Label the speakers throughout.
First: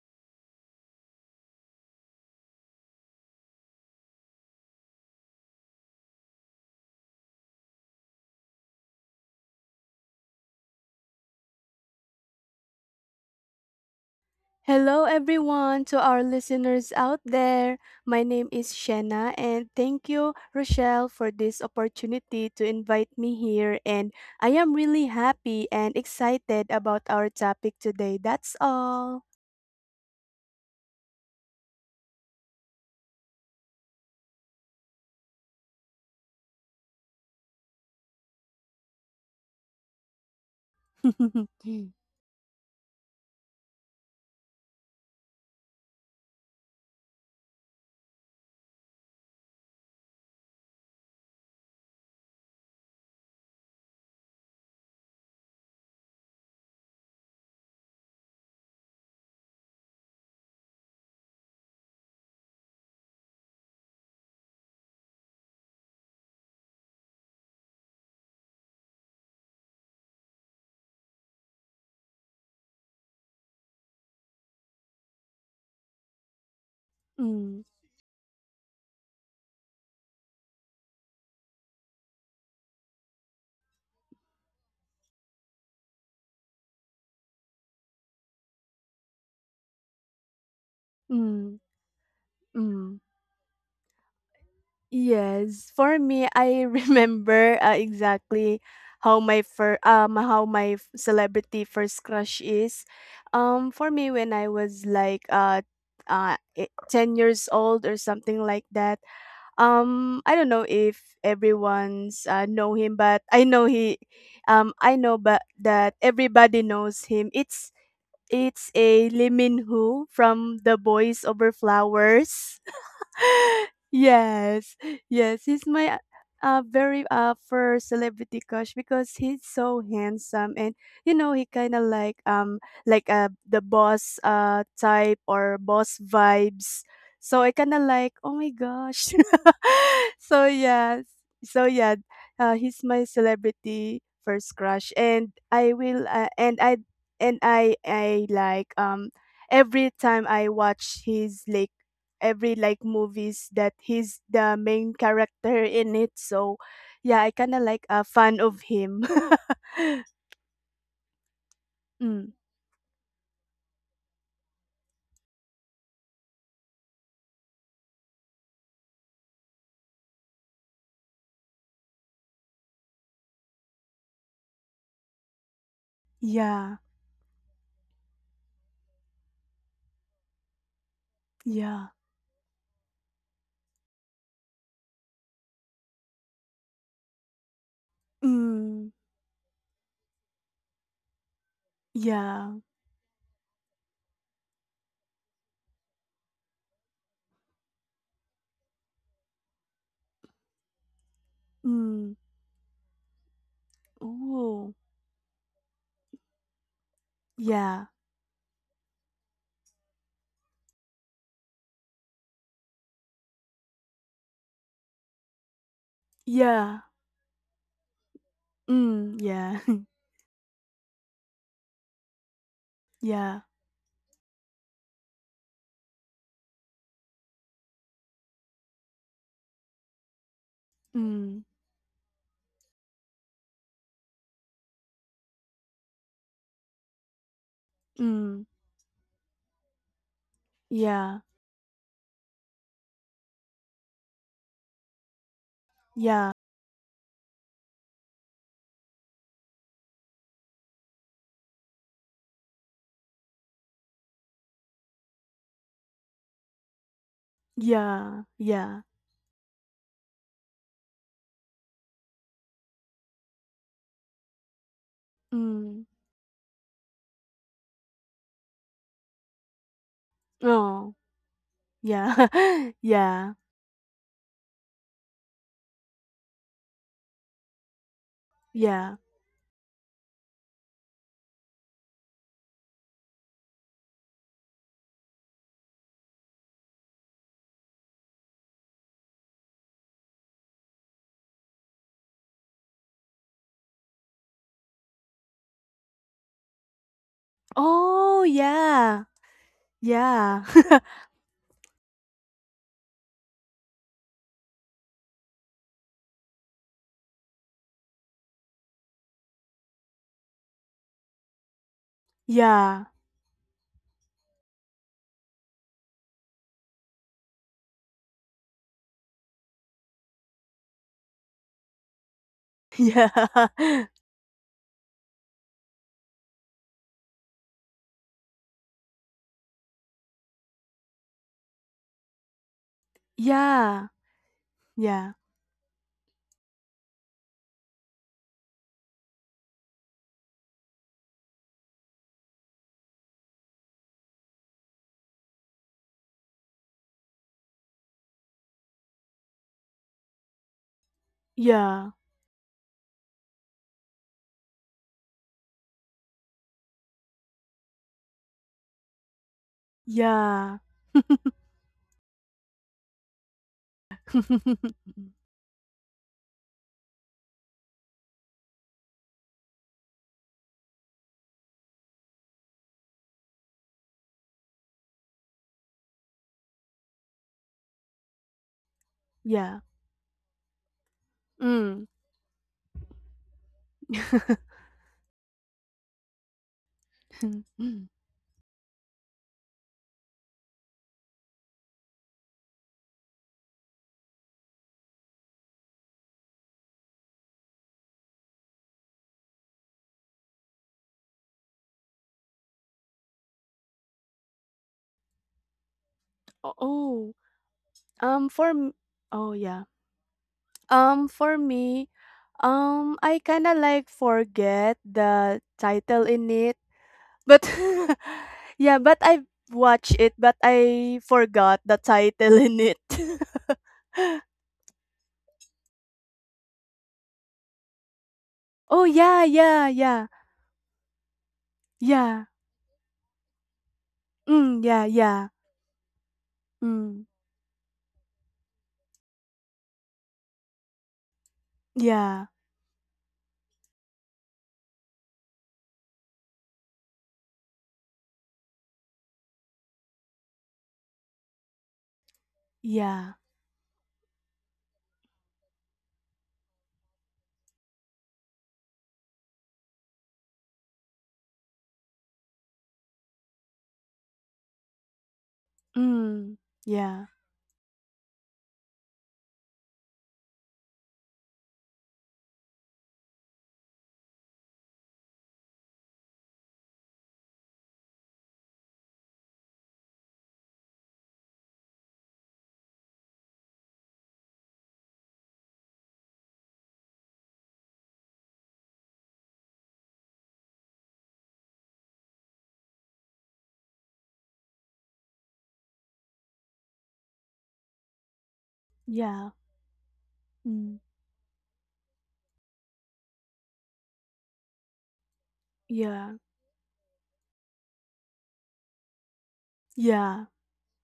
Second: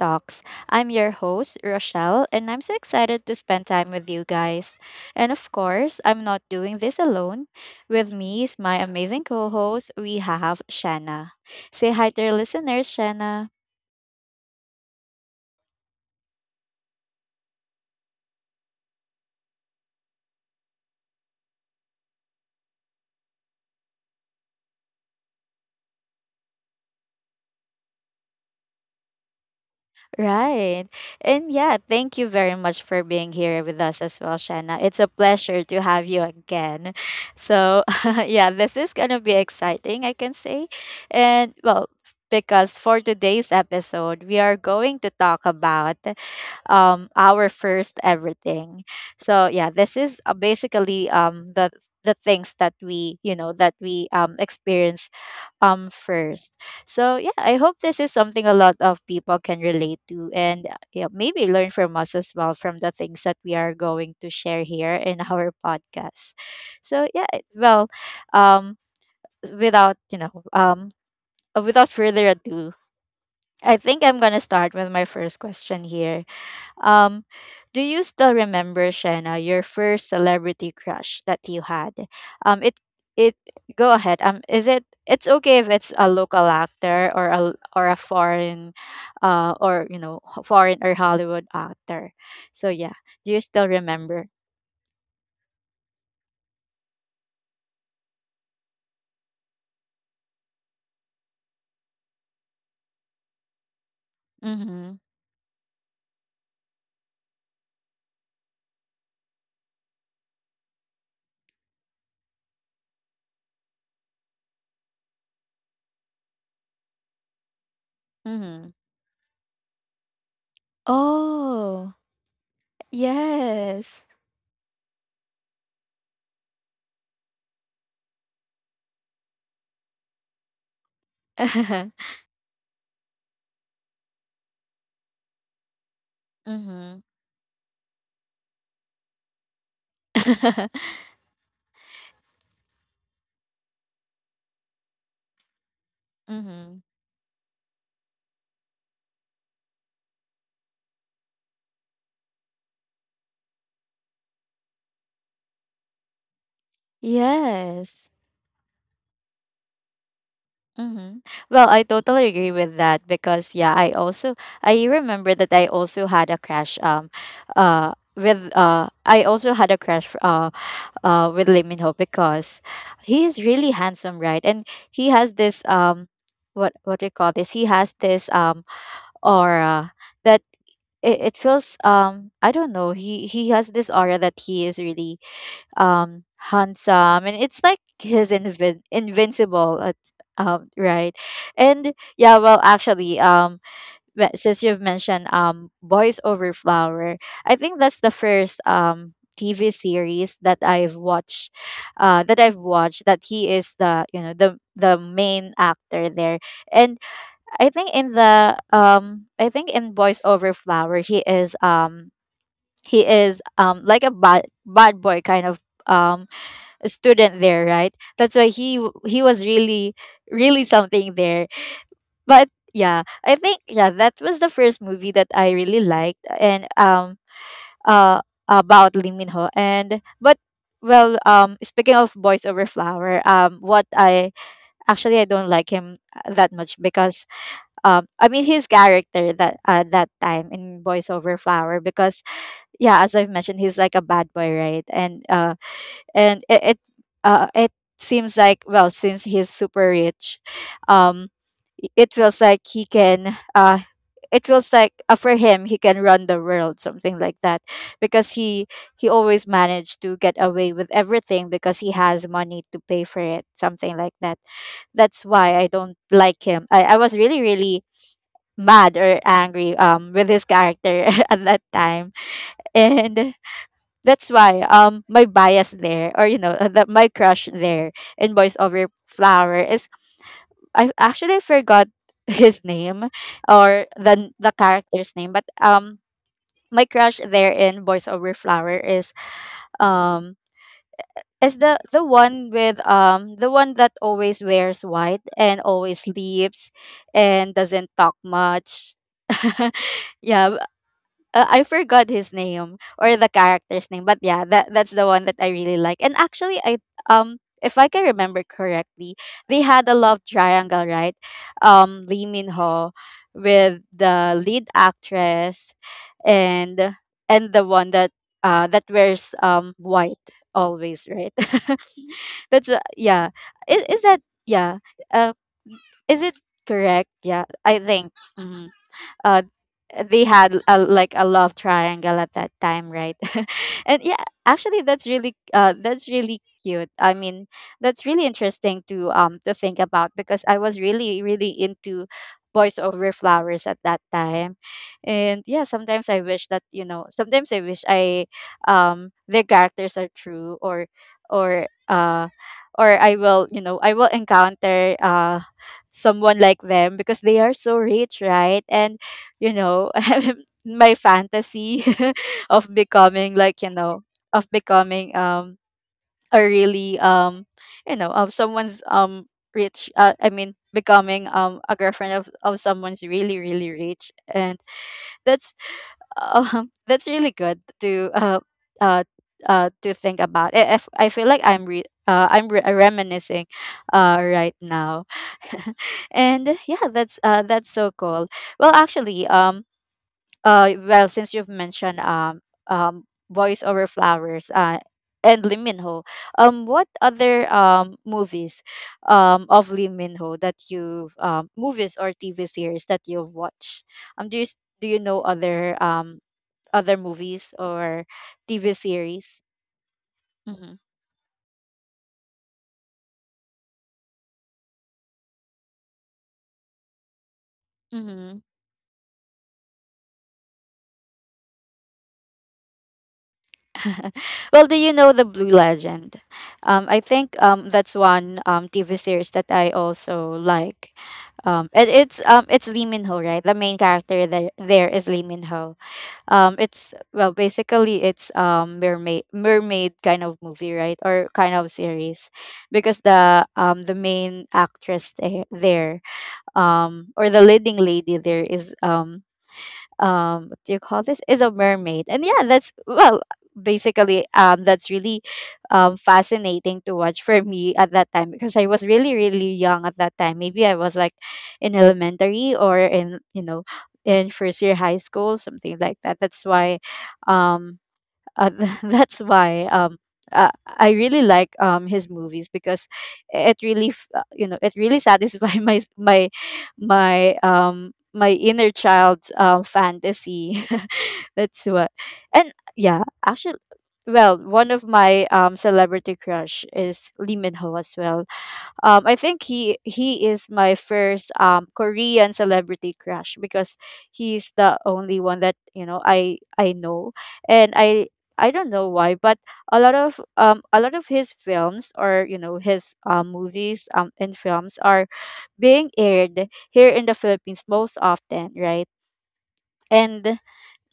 Speaker 1: talks. I'm your host, Rochelle, and I'm so excited to spend time with you guys. And of course, I'm not doing this alone. With me is my amazing co host, we have Shanna. Say hi to your listeners, Shanna.
Speaker 2: Hello, everyone, to our listeners out there. My name is Shanna, and thank you, Rochelle, for this opportunity to invite me here. And I am really happy and excited about our topic today. That's all.
Speaker 1: Right. And yeah, thank you very much for being here with us as well, Shanna. It's a pleasure to have you again. So, yeah, this is going to be exciting, I can say. And well,
Speaker 2: mm,
Speaker 1: because for today's episode, we are going to talk about our first everything. So, yeah, this is basically the things that we experience first. So yeah, I hope this is something a lot of people can relate to and yeah, maybe learn from us as well from the things that we are going to share here in our podcast. So yeah, well, um without, you know, without further ado, I think I'm going to start with my first question here. Um, do you still remember Shanna, your first celebrity crush that you had? It it Go ahead. Is it it's okay if it's a local actor or a foreign, or you know ho- foreign or Hollywood
Speaker 2: mm,
Speaker 1: actor. So
Speaker 2: mm.
Speaker 1: yeah, do you still remember?
Speaker 2: Yes, for me, I remember exactly how my celebrity first crush is. For me, when I was
Speaker 1: Mm-hmm.
Speaker 2: like 10 years old or something like that. I don't know if everyone's know him, but I know he, I know but that everybody knows him. It's
Speaker 1: Mm-hmm.
Speaker 2: it's a Lee Min Ho from The Boys Over
Speaker 1: Oh
Speaker 2: Flowers.
Speaker 1: yes.
Speaker 2: Yes, yes, he's my very first celebrity crush because he's so handsome and you know he kind of
Speaker 1: Mm-hmm.
Speaker 2: like the boss type or boss vibes. So I kind of like oh my gosh. So yeah, so yeah, he's my celebrity first crush and I will
Speaker 1: Mm-hmm.
Speaker 2: and I like every time I watch his every like movies that he's the main character in it. So yeah, I kind of like a
Speaker 1: Yes.
Speaker 2: fan of him.
Speaker 1: Mm-hmm. Well, I
Speaker 2: Mm.
Speaker 1: totally agree with that because yeah, I remember that I also had a crash with I also had a crash with Lee Min Ho because he is really handsome, right? And he has this
Speaker 2: Yeah.
Speaker 1: what do you call this? He has this aura that it feels
Speaker 2: Yeah.
Speaker 1: I don't know, he has this aura that he is really um handsome and it's like his
Speaker 2: Mm.
Speaker 1: invincible at right. And yeah,
Speaker 2: Yeah.
Speaker 1: well, actually, since you've mentioned Boys Over Flower, I think that's the first TV series that I've watched
Speaker 2: Mm.
Speaker 1: that he is the
Speaker 2: Oh.
Speaker 1: the main actor there. And I
Speaker 2: Yeah.
Speaker 1: think in the I think in Boys Over Flower, he is like a bad boy kind of um
Speaker 2: Yeah.
Speaker 1: student there, right? That's why
Speaker 2: Mm.
Speaker 1: he was
Speaker 2: Yeah.
Speaker 1: really really something there. But yeah, I
Speaker 2: Yeah.
Speaker 1: think yeah, that was the first movie that I really liked. And uh about Lee Min Ho. And but well,
Speaker 2: Mm.
Speaker 1: speaking of Boys Over Flower, what I actually I don't like him that much because I mean
Speaker 2: Mm.
Speaker 1: his character that time in Boys
Speaker 2: Yeah.
Speaker 1: Over Flower. Because yeah, as I've mentioned, he's like a bad boy, right? And
Speaker 2: Yeah.
Speaker 1: it, it seems like, well, since he's super rich, um it feels like he can it feels like, for him, he can run the world, something like that.
Speaker 2: Yeah.
Speaker 1: Because
Speaker 2: Yeah.
Speaker 1: he always managed to get away with everything because he has money to pay for it, something like that. That's why I
Speaker 2: Mm.
Speaker 1: don't like him. I was really really mad or angry with his
Speaker 2: Oh.
Speaker 1: character at that time.
Speaker 2: Yeah.
Speaker 1: And
Speaker 2: Yeah.
Speaker 1: that's why my bias there, or you know, that my crush there in Boys Over
Speaker 2: Yeah.
Speaker 1: Flower is, I actually forgot his name or the character's name. But my crush there in Boys Over Flower is, um the one with the one that always wears white and always sleeps and doesn't talk
Speaker 2: Oh,
Speaker 1: much.
Speaker 2: yeah. Yeah.
Speaker 1: Yeah, I forgot his name or the character's name, but yeah, that that's the one that I really like. And actually, I, if I can remember correctly, they had a love triangle, right? Lee Min
Speaker 2: Yeah.
Speaker 1: Ho with the lead actress and the one that that wears white always, right? That's yeah. Is that yeah? Uh, is it correct? Yeah, I think. Mm-hmm. uh they had a, like a love triangle at that time, right?
Speaker 2: Yeah.
Speaker 1: And yeah, actually
Speaker 2: Yeah. Yeah.
Speaker 1: that's really cute. I mean, that's really interesting to think about because I was really really into Boys Over Flowers at that time. And yeah, sometimes I wish that, you know, sometimes I wish I, their characters are true, or or
Speaker 2: Yeah.
Speaker 1: uh or I will, you know, I will encounter someone like them, because they are so rich, right? And you know,
Speaker 2: Yeah.
Speaker 1: my fantasy, of becoming like, you know, of becoming a really you know, of someone's rich, I mean, becoming a girlfriend of someone's really really rich. And that's that's really good uh
Speaker 2: Yeah.
Speaker 1: to think about. I I feel like
Speaker 2: Mm.
Speaker 1: I'm reminiscing right now. And yeah, that's so cool. Well, actually, well, since you've mentioned Voice Over Flowers and Lee Min Ho, what other movies of Lee Min Ho that you've movies or TV series that you've watched? Do you do you know other other
Speaker 2: Oh,
Speaker 1: movies or
Speaker 2: for
Speaker 1: TV
Speaker 2: m oh,
Speaker 1: series?
Speaker 2: yeah.
Speaker 1: Mm-hmm.
Speaker 2: For me, I kinda, forget the title in it, but
Speaker 1: Mm-hmm.
Speaker 2: yeah, but I watched it, but I forgot the title in it.
Speaker 1: Well, do you know The Blue Legend? I think that's one
Speaker 2: Oh,
Speaker 1: TV
Speaker 2: yeah,
Speaker 1: series that I
Speaker 2: yeah, yeah.
Speaker 1: also like. And
Speaker 2: Yeah.
Speaker 1: it's Lee Min Ho, right? The main character
Speaker 2: Mm,
Speaker 1: there
Speaker 2: yeah,
Speaker 1: is Lee
Speaker 2: yeah.
Speaker 1: Min Ho. It's,
Speaker 2: Mm.
Speaker 1: well, basically it's mermaid kind of movie, right? Or kind of series,
Speaker 2: Yeah.
Speaker 1: because the main actress there, or the leading lady there is what do you call this, is a mermaid. And yeah, that's, well,
Speaker 2: Yeah.
Speaker 1: basically that's really fascinating to watch for me at that time, because I was really really young at that time. Maybe I was like in elementary, or in you know, in first year high school, something like that. That's
Speaker 2: Mm.
Speaker 1: why
Speaker 2: Yeah.
Speaker 1: um uh, that's why I really like his movies, because it really you know, it really satisfies my my inner child's fantasy. That's what. And yeah, actually, well, one of my celebrity crush is Lee Min Ho as well. I think he is my first Korean celebrity crush, because he's the only one that you know I know. And I don't know why, but
Speaker 2: Yeah.
Speaker 1: a
Speaker 2: Mm.
Speaker 1: lot of his films, or you know, his movies and films, are being
Speaker 2: Yeah.
Speaker 1: aired here in the Philippines most often, right?
Speaker 2: Yeah.
Speaker 1: And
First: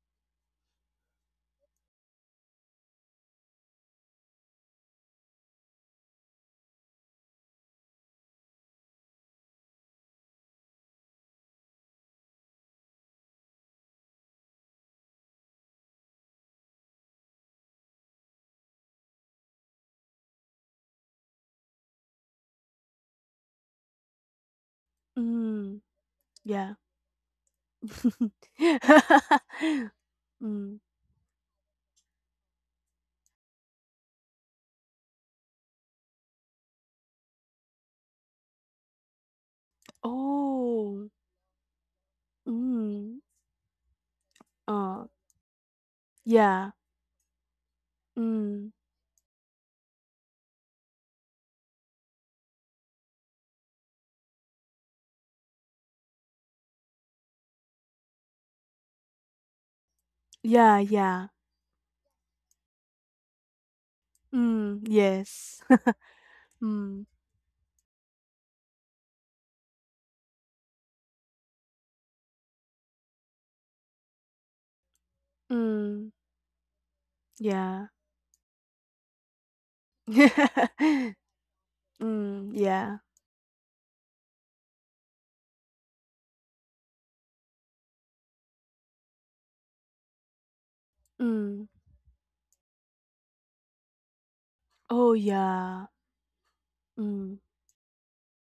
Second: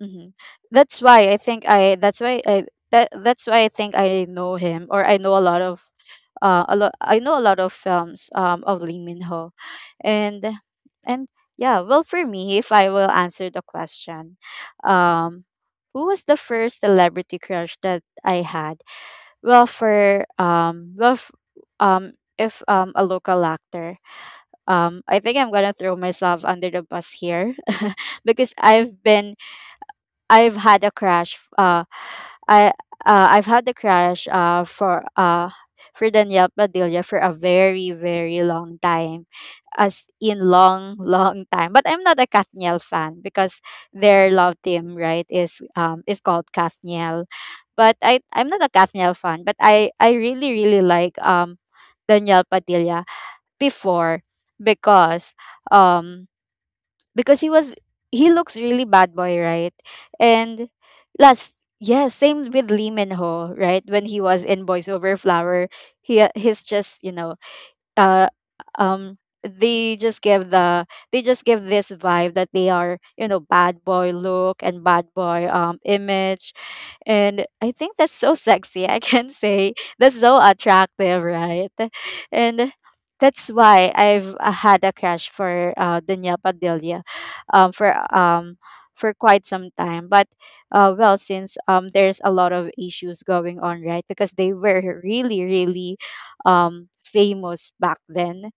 Speaker 1: hmm, That's why I think I. That's why I. That, that's why I think I know him, or I know a lot of, a lot. I know a lot of films, of Lee Min Ho. And, and Yeah, well, for me, if I will answer the question, um, who was the first celebrity crush that I had? Well, if a local actor, I think I'm gonna
Speaker 2: Mm.
Speaker 1: throw myself under
Speaker 2: Yeah.
Speaker 1: the bus here, because I've
Speaker 2: Mm.
Speaker 1: had a crash. I I've had the crash. For Danielle Padilla for a very very long time, as in long
Speaker 2: Oh.
Speaker 1: long time. But I'm not a Kathniel
Speaker 2: Mm.
Speaker 1: fan, because their love team,
Speaker 2: Uh.
Speaker 1: right, is called
Speaker 2: Yeah.
Speaker 1: Kathniel. But I'm not a
Speaker 2: Mm.
Speaker 1: Kathniel fan. But I really really like Danielle Padilla before, because um because he looks really bad boy, right? And
Speaker 2: Yeah. Yeah.
Speaker 1: last yes, same with Lee Min Ho, right? When he was in
Speaker 2: Mm.
Speaker 1: Boys Over
Speaker 2: Yes.
Speaker 1: Flower, he's just
Speaker 2: Mm.
Speaker 1: you know uh um they just give the they just give this vibe that they are you know bad boy look and bad boy
Speaker 2: Mm.
Speaker 1: image. And I
Speaker 2: Yeah.
Speaker 1: think that's so sexy, I can say. That's so attractive, right?
Speaker 2: Mm.
Speaker 1: And
Speaker 2: Yeah.
Speaker 1: that's why I've, had a crush for Dania Padilla um for um for quite some time. But well, since
Speaker 2: Mm.
Speaker 1: there's a lot of issues going on, right, because they were
Speaker 2: Oh.
Speaker 1: really
Speaker 2: Yeah.
Speaker 1: really
Speaker 2: Mm.
Speaker 1: famous back then.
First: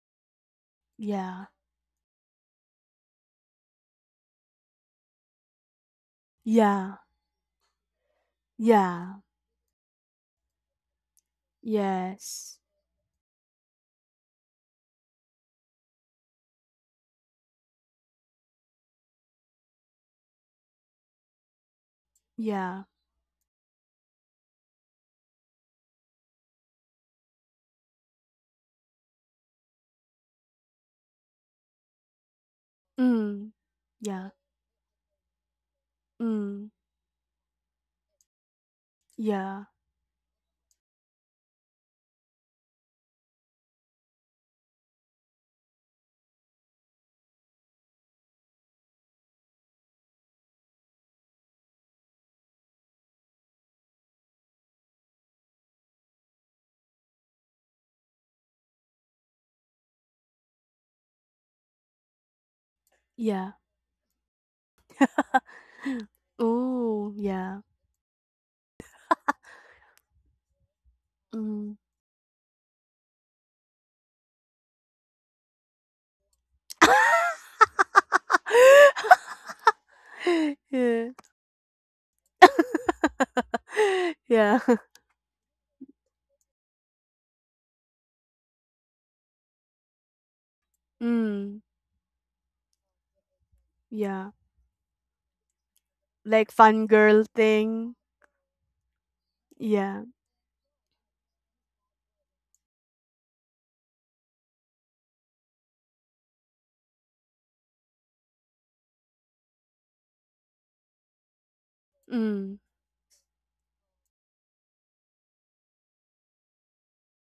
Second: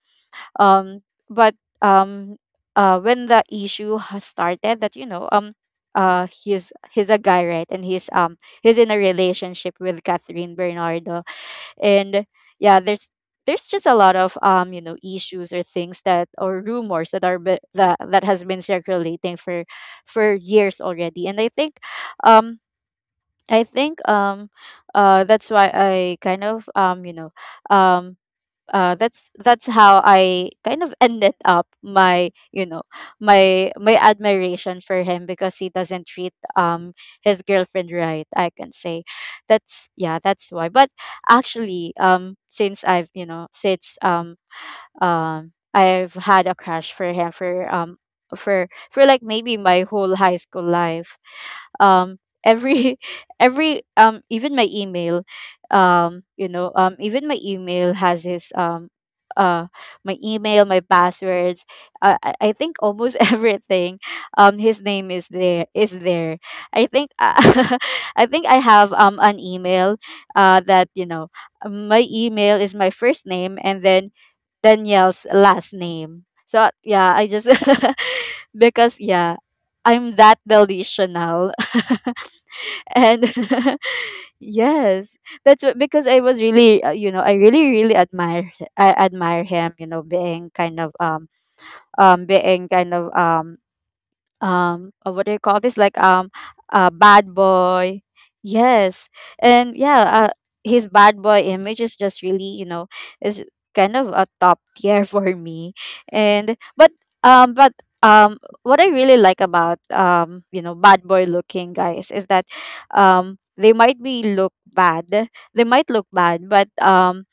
Speaker 1: Um,
Speaker 2: Yeah.
Speaker 1: but um, when the issue has started, that you know,
Speaker 2: Yeah.
Speaker 1: he's a guy, right? And he's in a
Speaker 2: Yeah.
Speaker 1: relationship with Catherine Bernardo. And
Speaker 2: Yes.
Speaker 1: yeah, there's just a lot of you know, issues or things that, or rumors that that has been circulating for years already. And I think um
Speaker 2: Yeah.
Speaker 1: I think um that's why I kind of you know um that's how I kind of ended up my, you know,
Speaker 2: Mm.
Speaker 1: my
Speaker 2: Yeah.
Speaker 1: admiration for him, because he doesn't treat
Speaker 2: Mm,
Speaker 1: his girlfriend right, I can say.
Speaker 2: yeah,
Speaker 1: That's, yeah, that's why. But actually, since I've had a crush for him for like maybe my whole high school life. um every every even my email, even my email has his uh my email, my passwords, I think almost
Speaker 2: yeah.
Speaker 1: everything, his name is there. I
Speaker 2: Oh,
Speaker 1: think
Speaker 2: yeah,
Speaker 1: I think I have an email that, you know,
Speaker 2: mm.
Speaker 1: my email is my first name and then Danielle's last name. So yeah, I just because yeah, I'm that
Speaker 2: Yeah.
Speaker 1: delusional. And
Speaker 2: Yeah.
Speaker 1: yes, that's what, because I was really you know, I really admire, I admire him, you know,
Speaker 2: Mm,
Speaker 1: being kind of
Speaker 2: yeah.
Speaker 1: what do you call this, like
Speaker 2: Like fun
Speaker 1: a
Speaker 2: girl
Speaker 1: bad
Speaker 2: thing.
Speaker 1: boy. Yes. And
Speaker 2: Yeah.
Speaker 1: yeah, his bad boy image is just really, you know, is kind of a top tier for me. And but what I really like about, you know, bad boy looking guys is that
Speaker 2: Mm,
Speaker 1: they might be look bad, they might look bad, but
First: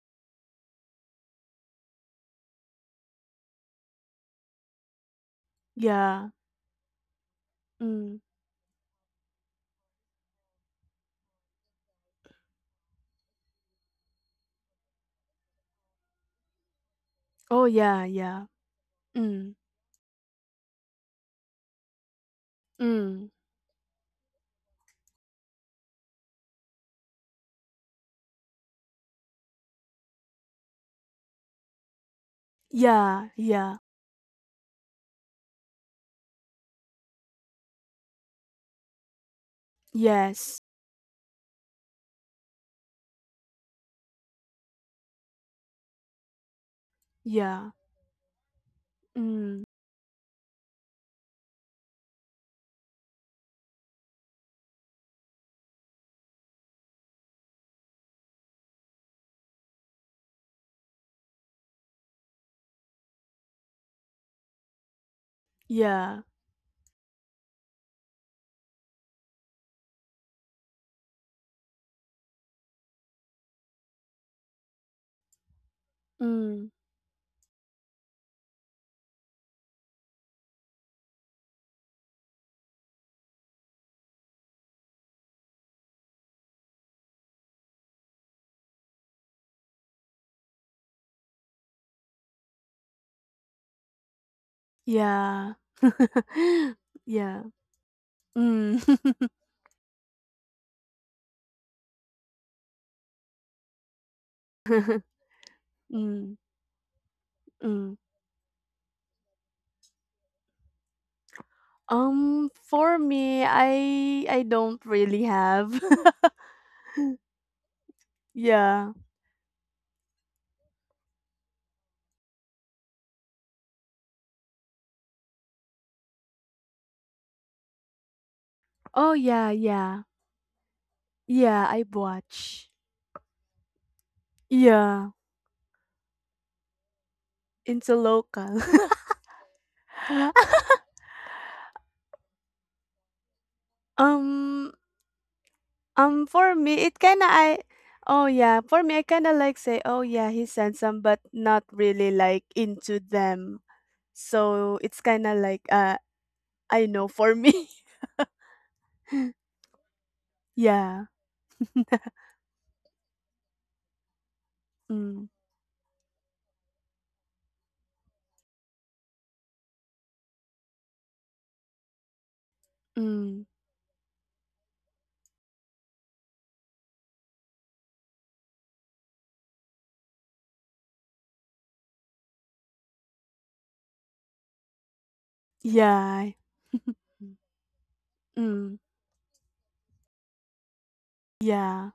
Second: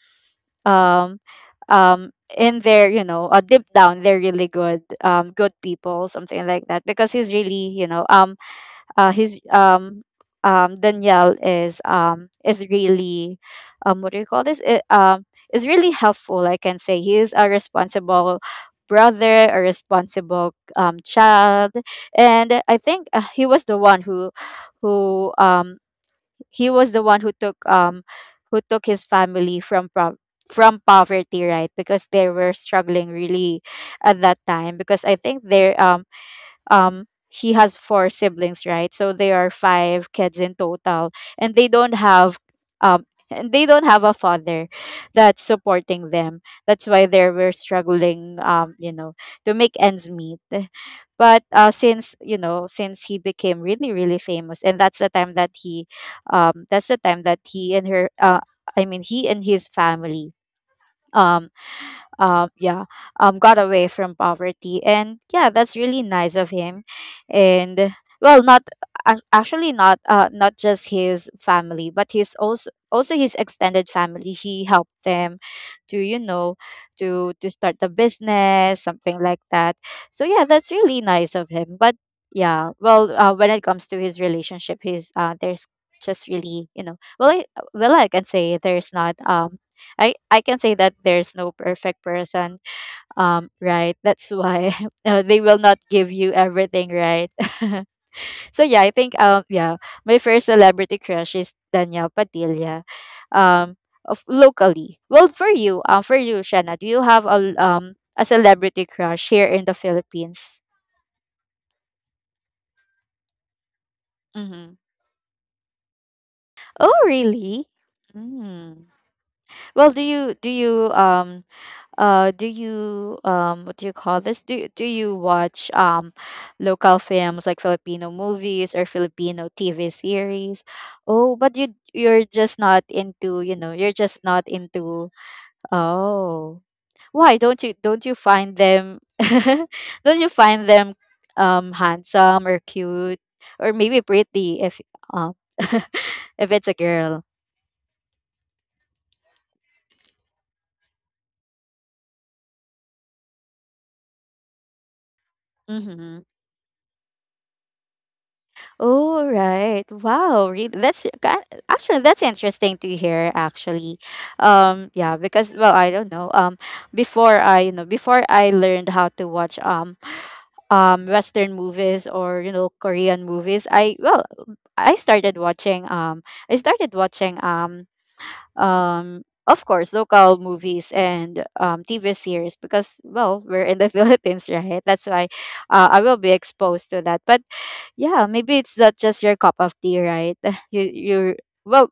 Speaker 1: um um in their, you know, deep down they're really good, good people,
Speaker 2: yeah.
Speaker 1: something like that, because he's really, you know,
Speaker 2: Mm.
Speaker 1: he's Danielle is really what do you call this, it, is really helpful. I can say he is a
Speaker 2: Oh, yeah,
Speaker 1: responsible
Speaker 2: yeah.
Speaker 1: brother,
Speaker 2: Mm,
Speaker 1: a responsible child. And I think
Speaker 2: mm.
Speaker 1: he was the one who, who um he was the one who took his family from from poverty, right, because they were struggling
Speaker 2: Yeah,
Speaker 1: really
Speaker 2: yeah.
Speaker 1: at that time, because I think their he has 4 siblings, right, so there are 5 kids in
Speaker 2: Yes.
Speaker 1: total, and they don't have um and they don't have a father that's supporting them. That's why they were
Speaker 2: Yeah.
Speaker 1: struggling, you know, to
Speaker 2: Mm,
Speaker 1: make ends meet. But since, you know, since he became really really famous, and that's the time that he that's the time that he and her I mean he and his family um yeah, got away from poverty, and yeah, that's really
Speaker 2: yeah.
Speaker 1: nice of him. And well, not actually, not not just his family, but his also, also his extended family, he helped them to, you know,
Speaker 2: Mm,
Speaker 1: to start the business, something like that. So yeah, that's really nice of him. But yeah, well, when it comes to his relationship, his there's just really, you know, well, I can say there's not I can say that there's no perfect person. Right. That's why they
Speaker 2: yeah.
Speaker 1: will not give you everything, right?
Speaker 2: Yeah.
Speaker 1: So yeah, I
Speaker 2: Mm.
Speaker 1: think yeah, my first celebrity crush is Danielle Padilla. Um, of locally. Well, for
Speaker 2: Mm,
Speaker 1: you, Shanna, do you have a
Speaker 2: mm.
Speaker 1: a celebrity crush here in the Philippines?
Speaker 2: For me, I
Speaker 1: Mm-hmm.
Speaker 2: don't really have.
Speaker 1: Oh, really? Mm.
Speaker 2: Yeah.
Speaker 1: Well, do you what do you call this, do you watch local films, like Filipino movies or
Speaker 2: Oh, yeah,
Speaker 1: Filipino TV
Speaker 2: yeah.
Speaker 1: series? Oh, but
Speaker 2: Yeah, I
Speaker 1: you're just
Speaker 2: watch.
Speaker 1: not into, you know, you're just not
Speaker 2: Yeah,
Speaker 1: into, oh, why
Speaker 2: into
Speaker 1: don't you
Speaker 2: local.
Speaker 1: find them don't you find them handsome or cute or maybe pretty
Speaker 2: Um,
Speaker 1: if um if
Speaker 2: for
Speaker 1: it's a
Speaker 2: me, it kinda
Speaker 1: girl.
Speaker 2: I. Oh yeah, for me, I kinda like say, oh yeah, he's handsome, but not really like into them. So it's kinda like
Speaker 1: Mhm.
Speaker 2: I know for me.
Speaker 1: Oh, right. Wow. Really?
Speaker 2: Yeah.
Speaker 1: That's actually that's interesting to hear actually. Yeah,
Speaker 2: Mm,
Speaker 1: because well, I don't know. Before I, you know, before I learned how to watch western movies, or, you know, Korean
Speaker 2: mm.
Speaker 1: movies, I, well, I started watching um I started watching of course, local movies and TV series, because well, we're in the Philippines, right? That's why I will
Speaker 2: Yeah.
Speaker 1: be exposed to that. But yeah, maybe
Speaker 2: Mm,
Speaker 1: it's not just your cup of tea, right? You
Speaker 2: yeah.
Speaker 1: well,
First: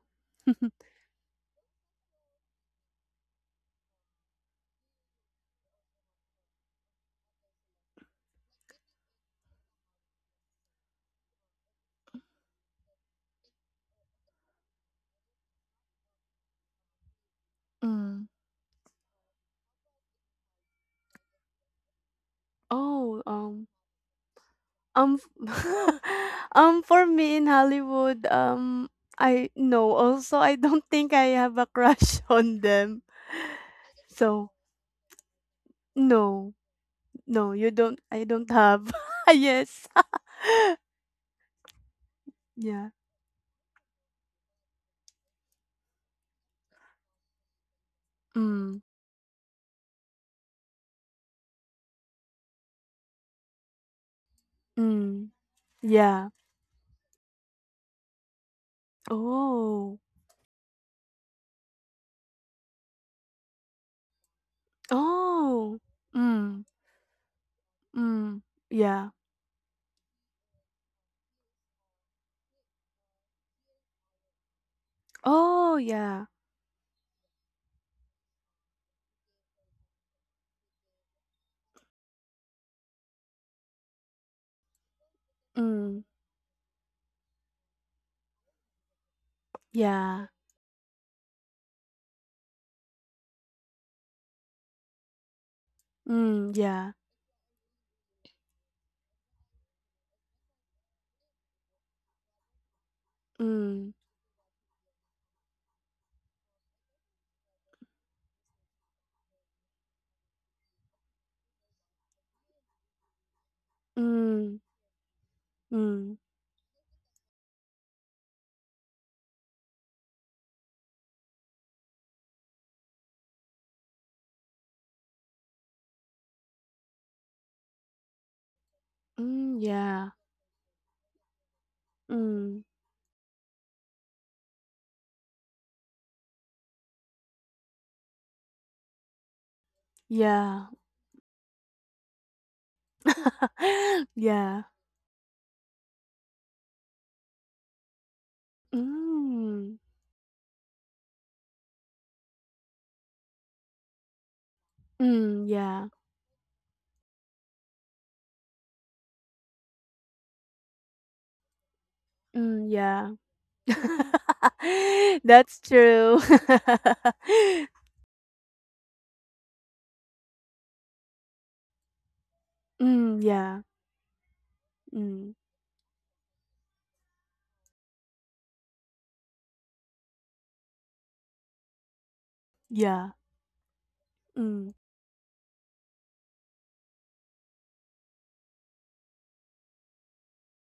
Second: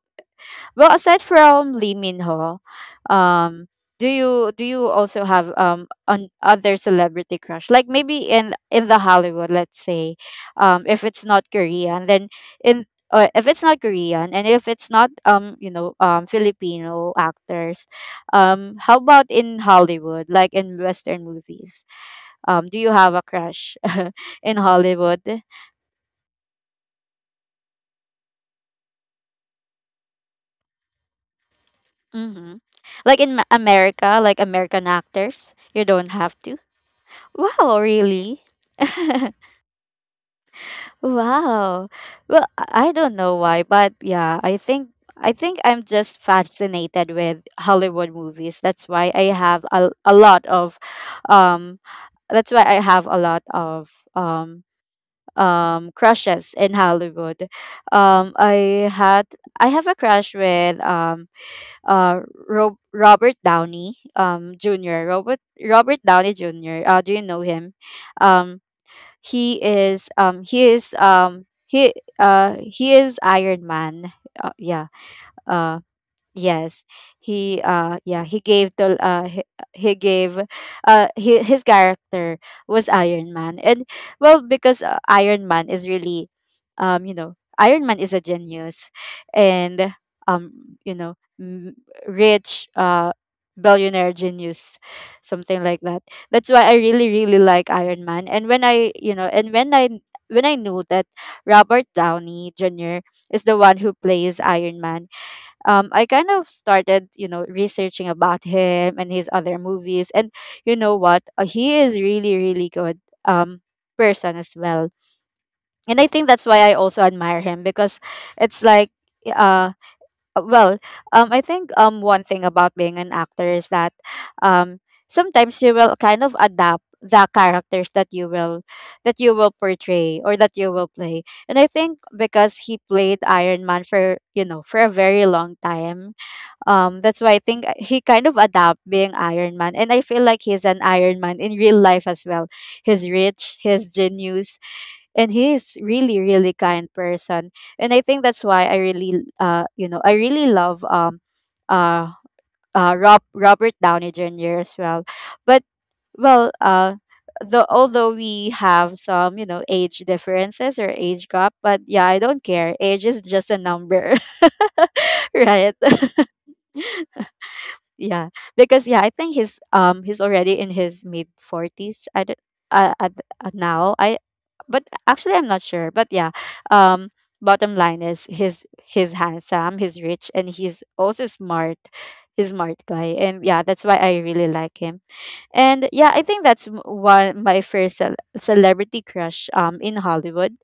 Speaker 1: well, aside from Lee Min Ho, um, do you also have an other celebrity crush? Like maybe in the Hollywood, let's say, if it's not Korean, then in or if it's not Korean, and if it's not Filipino actors,
Speaker 2: Mm.
Speaker 1: how about in Hollywood, like in Western movies? Do you have a
Speaker 2: Oh,
Speaker 1: crush in
Speaker 2: um,
Speaker 1: Hollywood?
Speaker 2: f- for me in Hollywood, I no, also I don't think I have a crush
Speaker 1: Mm-hmm.
Speaker 2: on them.
Speaker 1: Like in America, like
Speaker 2: So
Speaker 1: American actors, you don't have
Speaker 2: no,
Speaker 1: to.
Speaker 2: no, you
Speaker 1: Wow,
Speaker 2: don't. I
Speaker 1: really?
Speaker 2: don't have. Yes.
Speaker 1: Wow. Well, I
Speaker 2: Yeah.
Speaker 1: I don't know why, but yeah, I think I'm just fascinated with Hollywood movies.
Speaker 2: Mm.
Speaker 1: That's why I have a lot of um that's why I have a lot of
Speaker 2: Mm. Yeah.
Speaker 1: crushes in Hollywood. I had, I have a
Speaker 2: Oh.
Speaker 1: crush with uh Robert Downey Jr.
Speaker 2: Oh.
Speaker 1: Robert Downey
Speaker 2: Mm.
Speaker 1: Jr. Do you know him?
Speaker 2: Mm.
Speaker 1: Um,
Speaker 2: Yeah.
Speaker 1: he is he is he is Iron Man. Yeah.
Speaker 2: Oh
Speaker 1: uh,
Speaker 2: yeah.
Speaker 1: Yes, he yeah, he gave, he, his character was Iron Man. And well, because Iron Man is
Speaker 2: Mm.
Speaker 1: really you know, Iron Man is a genius, and
Speaker 2: Yeah.
Speaker 1: you know, rich, billionaire genius, something like that. That's
Speaker 2: Mm.
Speaker 1: why I
Speaker 2: Yeah.
Speaker 1: really really like Iron Man. And when I, you know, and when I knew that Robert Downey Jr. is the one who
Speaker 2: Mm.
Speaker 1: plays Iron Man, I kind of started, you know, researching about him and his other movies. And you know what? He is really, really good person as
Speaker 2: Mm.
Speaker 1: well. And I
Speaker 2: Mm.
Speaker 1: think that's why I also admire him because it's like, uh, well, I think one thing about being an actor is that um, sometimes you will kind of adapt the characters that you will
Speaker 2: Mm. Yeah.
Speaker 1: portray, or that you will play. And I think
Speaker 2: Mm,
Speaker 1: because he played Iron Man for, you know, for a very long time, that's why I think he kind of adapt being Iron Man, and I feel like he's
Speaker 2: yeah.
Speaker 1: an Iron Man in real life as well. He's rich, he's genius,
Speaker 2: Yeah.
Speaker 1: and he is really, really kind person. And I think that's why I really,
Speaker 2: Mm.
Speaker 1: you know, I really love uh, Robert Downey Jr. as well.
Speaker 2: Mm,
Speaker 1: But
Speaker 2: yeah.
Speaker 1: well, the although we have some, you know, age differences or age gap, but yeah, I don't
Speaker 2: Mm,
Speaker 1: care. Age
Speaker 2: yeah.
Speaker 1: is just a number,
Speaker 2: That's
Speaker 1: right?
Speaker 2: true.
Speaker 1: Yeah, because yeah, I think he's already in his mid 40s. I don't uh, at,
Speaker 2: Mm,
Speaker 1: at
Speaker 2: yeah.
Speaker 1: now I, but
Speaker 2: Mm,
Speaker 1: actually I'm not sure, but yeah, um bottom line is he's handsome, he's rich, and he's also smart. He's smart
Speaker 2: yeah.
Speaker 1: guy, and yeah, that's why I really
Speaker 2: Mm,
Speaker 1: like him. And yeah, I think that's one my first celebrity crush in Hollywood.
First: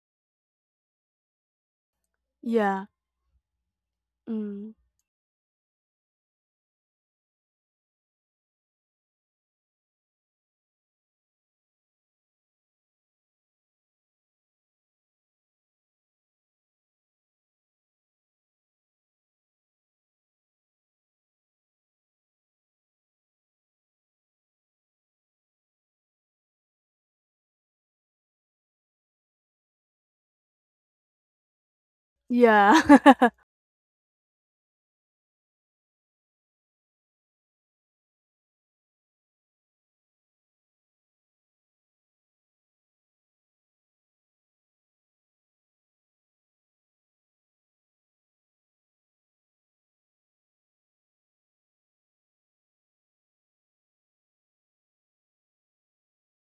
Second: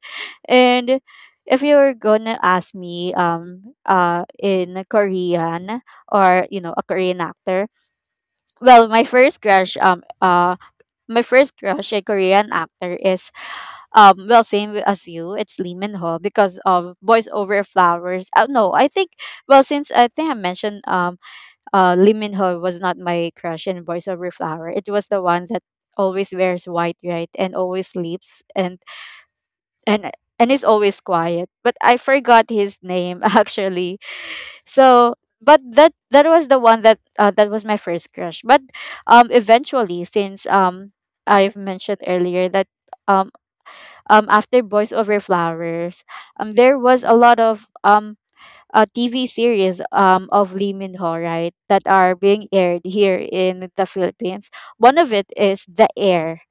Speaker 1: And if you're gonna ask
Speaker 2: yeah.
Speaker 1: me
Speaker 2: Mm,
Speaker 1: in Korean, or you know, a Korean actor, well my first crush my first crush, a Korean actor, is well, same as you, it's Lee Min Ho, because of Boys Over Flowers. No, I think, well, since I think I mentioned Lee Min Ho was not my crush in Boys Over Flower. It was the one that always wears white, right, and always sleeps and and and is always quiet. But I forgot his name
Speaker 2: yeah.
Speaker 1: actually. So, but that was the one that that was my first crush. But eventually, since I've mentioned earlier that um, after Boys Over Flowers, there was a lot of TV series of Lee Min Ho, right, that are being aired here in the Philippines. One of it is The Heir.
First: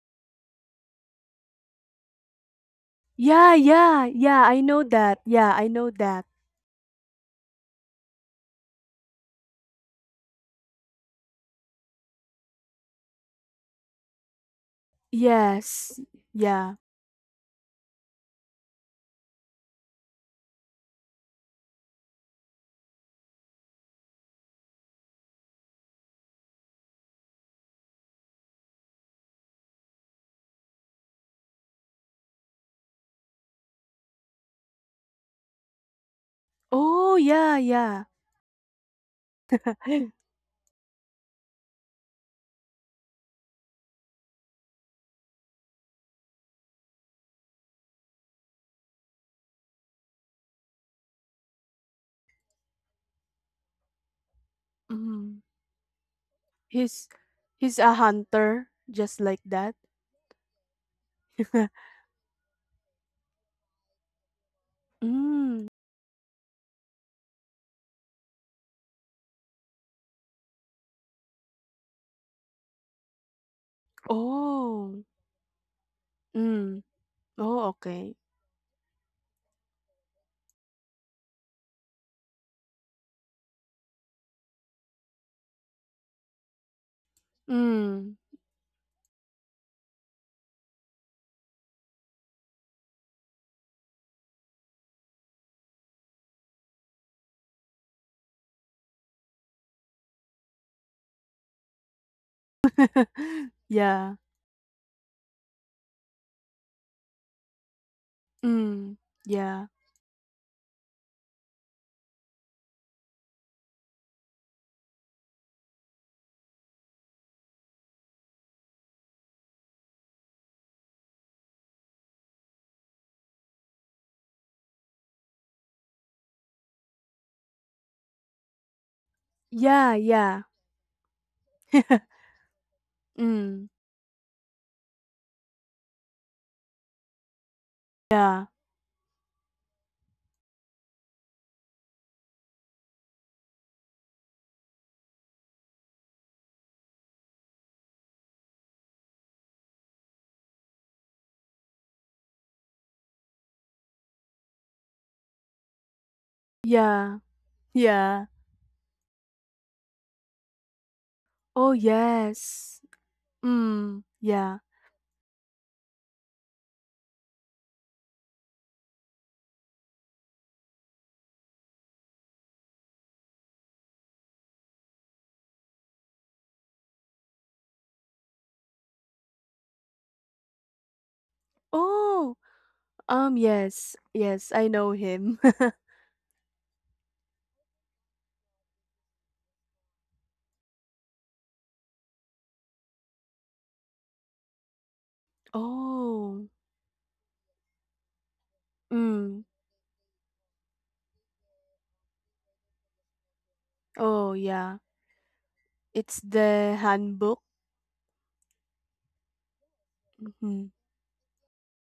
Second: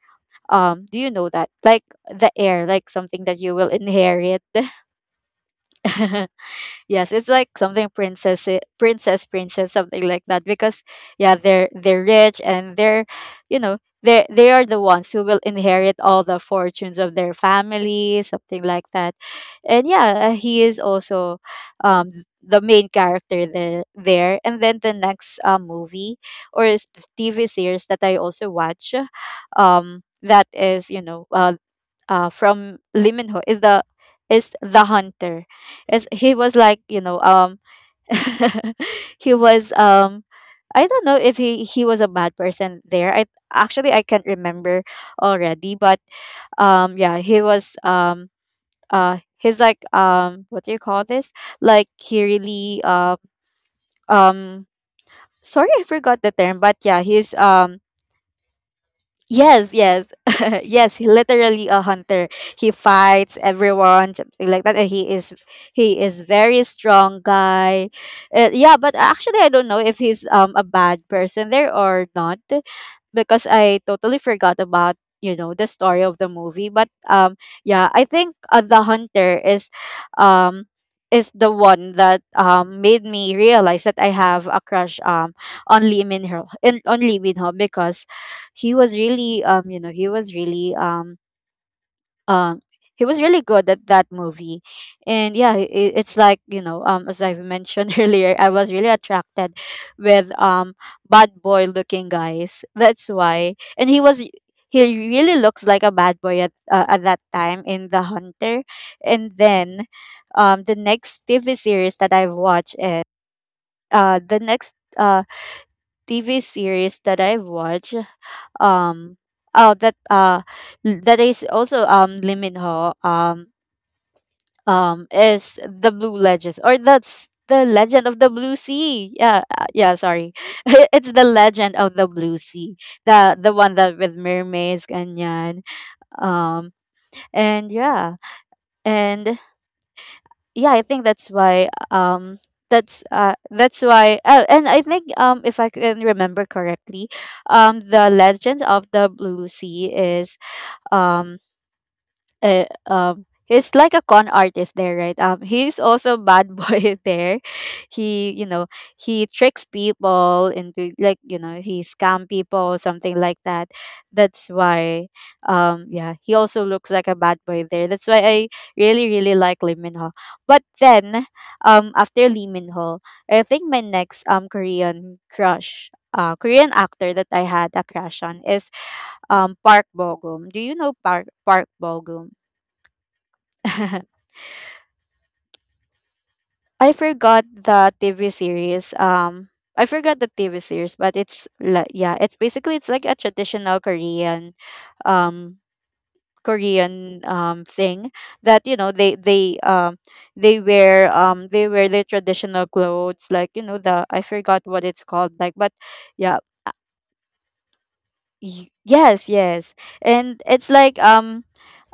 Speaker 1: Do you know that? Like The Heir, like something that
Speaker 2: Yeah,
Speaker 1: you will
Speaker 2: yeah,
Speaker 1: inherit.
Speaker 2: yeah, I know that. Yeah, I know that.
Speaker 1: Yes, it's like something princess, princess, something like that. Because yeah, they're rich, and they're, you know, they are the ones who will inherit
Speaker 2: Yes.
Speaker 1: all the
Speaker 2: Yeah.
Speaker 1: fortunes of their family, something like that. And yeah, he is also, the main character there. There and then the next movie or TV series that I also watch, that is, you know, from Liminho is the, is the hunter. Is, he was like, you
Speaker 2: Oh,
Speaker 1: know,
Speaker 2: yeah, yeah.
Speaker 1: he was I don't know if he was a bad person there. I actually I can't remember already, but yeah, he was he's like, what do you call this? Like he really um
Speaker 2: Mm.
Speaker 1: sorry, I forgot the term, but yeah,
Speaker 2: He's
Speaker 1: he's
Speaker 2: he's
Speaker 1: um.
Speaker 2: a hunter just like
Speaker 1: Yes,
Speaker 2: that.
Speaker 1: yes. Yes, he literally a hunter. He fights everyone, something like that. And he is
Speaker 2: Mm.
Speaker 1: very strong guy. Yeah, but actually I don't know if he's a bad person there or not, because I totally forgot about,
Speaker 2: Oh,
Speaker 1: you know, the story of the movie.
Speaker 2: mm.
Speaker 1: But
Speaker 2: Oh,
Speaker 1: yeah, I
Speaker 2: okay.
Speaker 1: think the hunter um is the one that made me realize that I have a crush on Lee Min Ho in on Lee Min Ho because
Speaker 2: Mm.
Speaker 1: he was really um he was really good at that movie. And yeah, it's like, as I've mentioned earlier, I was really attracted with bad boy looking guys. That's why. And
Speaker 2: Yeah.
Speaker 1: he really looks like a bad boy at that time in the hunter.
Speaker 2: Mm.
Speaker 1: And
Speaker 2: Yeah.
Speaker 1: then the next TV series that I've watched is— the next TV series that I've watched, um oh, that that is also Lim Min Ho. Is the blue legends— or that's the legend of the blue sea. Yeah,
Speaker 2: Yeah,
Speaker 1: yeah, sorry.
Speaker 2: yeah.
Speaker 1: It's the legend of the blue sea, the
Speaker 2: Mm.
Speaker 1: one that with mermaids ganyan. um and yeah,
Speaker 2: Yeah.
Speaker 1: and yeah, I think that's why. That's why. Oh, and I think if I can remember correctly, the legend of the blue sea is um he's like a con artist there, right? He's also bad boy
Speaker 2: Yeah.
Speaker 1: there.
Speaker 2: Yeah.
Speaker 1: He you know he tricks people into, like,
Speaker 2: Oh,
Speaker 1: he scam people,
Speaker 2: yes.
Speaker 1: something like that.
Speaker 2: Mm.
Speaker 1: That's
Speaker 2: Yeah.
Speaker 1: why yeah, he also looks like a bad boy there. That's why I really, really like Lee Min Ho. But then after Lee Min Ho, I think my next Korean crush— Korean actor that I had a crush on is Park Bogum. Do you know Park Bogum?
Speaker 2: Oh, yes. Yes, I know him.
Speaker 1: I forgot the TV series. I forgot the TV series, but it's yeah, it's basically it's like a traditional Korean, um,
Speaker 2: Oh.
Speaker 1: Korean thing that, you know,
Speaker 2: Mm.
Speaker 1: they wear their traditional clothes, like, you know, the— I
Speaker 2: Oh,
Speaker 1: forgot what
Speaker 2: yeah.
Speaker 1: it's called, like, but
Speaker 2: It's
Speaker 1: yeah,
Speaker 2: the handbook.
Speaker 1: yes, yes. And it's
Speaker 2: Mhm.
Speaker 1: like,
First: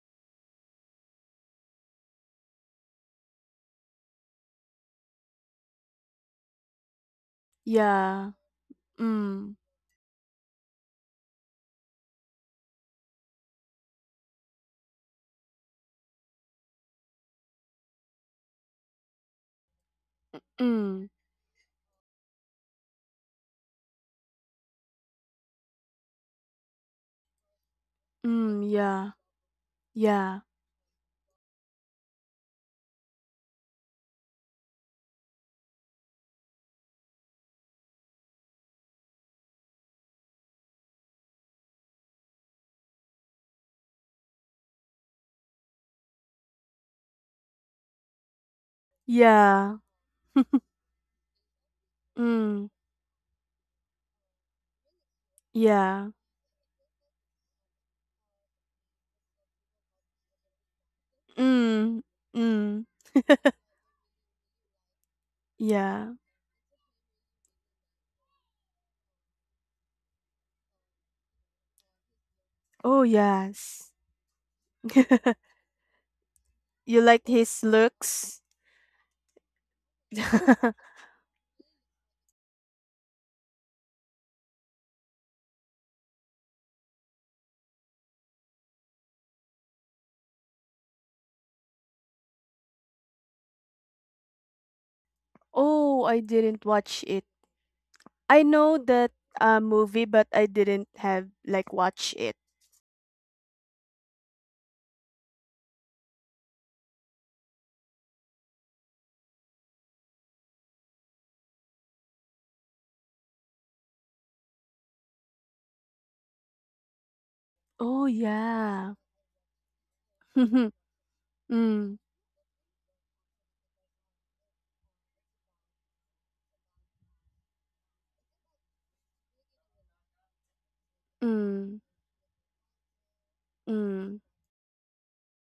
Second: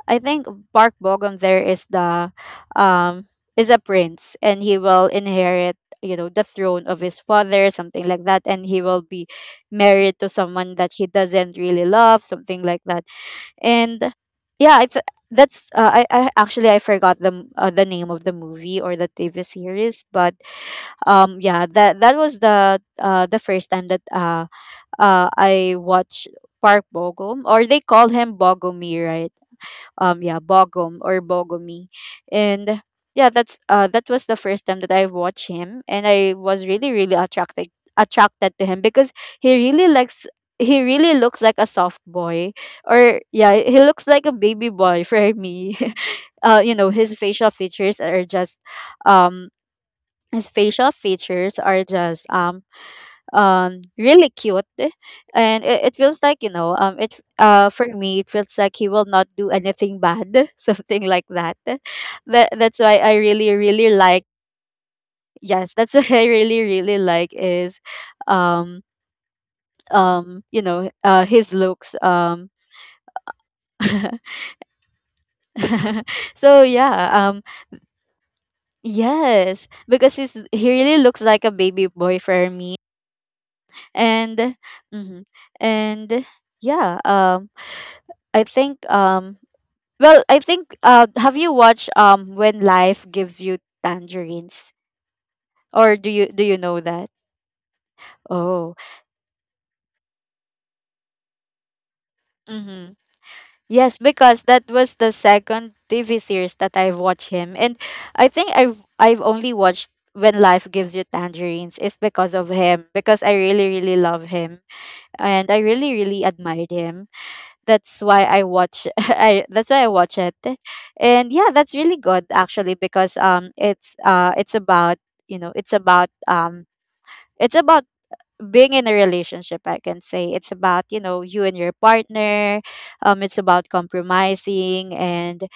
Speaker 1: I think Bark Bogum there is the— um is a prince, and he will inherit, the throne of his father, something like
Speaker 2: Yeah.
Speaker 1: that, and he will be
Speaker 2: Mm.
Speaker 1: married to someone that he doesn't really love, something like that. And yeah, that's I actually I forgot the the name of the movie or the TV series, but
Speaker 2: Mm.
Speaker 1: yeah, that was the first time that I watched Park Bogum, or they call him
Speaker 2: Mm. Yeah.
Speaker 1: Bogomir. Yeah,
Speaker 2: Yeah.
Speaker 1: bogom or bogomi. And yeah, that was the first time that I watched him, and I was really, really attracted to him because he really likes he really looks like a soft boy, or yeah, he looks like a baby boy for me. uh you know his facial features are just um
Speaker 2: Yeah.
Speaker 1: his facial features are just
Speaker 2: Mm.
Speaker 1: really cute. And it
Speaker 2: Yeah.
Speaker 1: feels like, it for me, it feels like he will not do anything bad something like that.
Speaker 2: Mm.
Speaker 1: That's
Speaker 2: Mm.
Speaker 1: why I really, really like— yes, that's what
Speaker 2: Yeah.
Speaker 1: I really, really like is um his looks.
Speaker 2: Oh, yes.
Speaker 1: So
Speaker 2: You
Speaker 1: yeah.
Speaker 2: liked his looks?
Speaker 1: Yes, because he really looks like a baby boy for me. And mhm, and yeah, I think well, I think have you watched When Life Gives You Tangerines? Or
Speaker 2: Oh, I
Speaker 1: do you
Speaker 2: didn't
Speaker 1: know
Speaker 2: watch
Speaker 1: that?
Speaker 2: it. I
Speaker 1: Oh.
Speaker 2: know that movie, but I didn't have like watch it.
Speaker 1: Mm-hmm. Yes, because that was the second TV series that I've watched him. And I think I've only watched When Life Gives You Tangerines is because of him, because I really, really love him, and I really, really admired him. That's
Speaker 2: Oh,
Speaker 1: why I watch—
Speaker 2: yeah.
Speaker 1: I that's why I watch it. And yeah, that's
Speaker 2: Mm.
Speaker 1: really good actually, because it's about, you know, it's about being in a relationship, I can say. It's about, you know, you and your
Speaker 2: Mm.
Speaker 1: partner. It's about
Speaker 2: Mm.
Speaker 1: compromising, and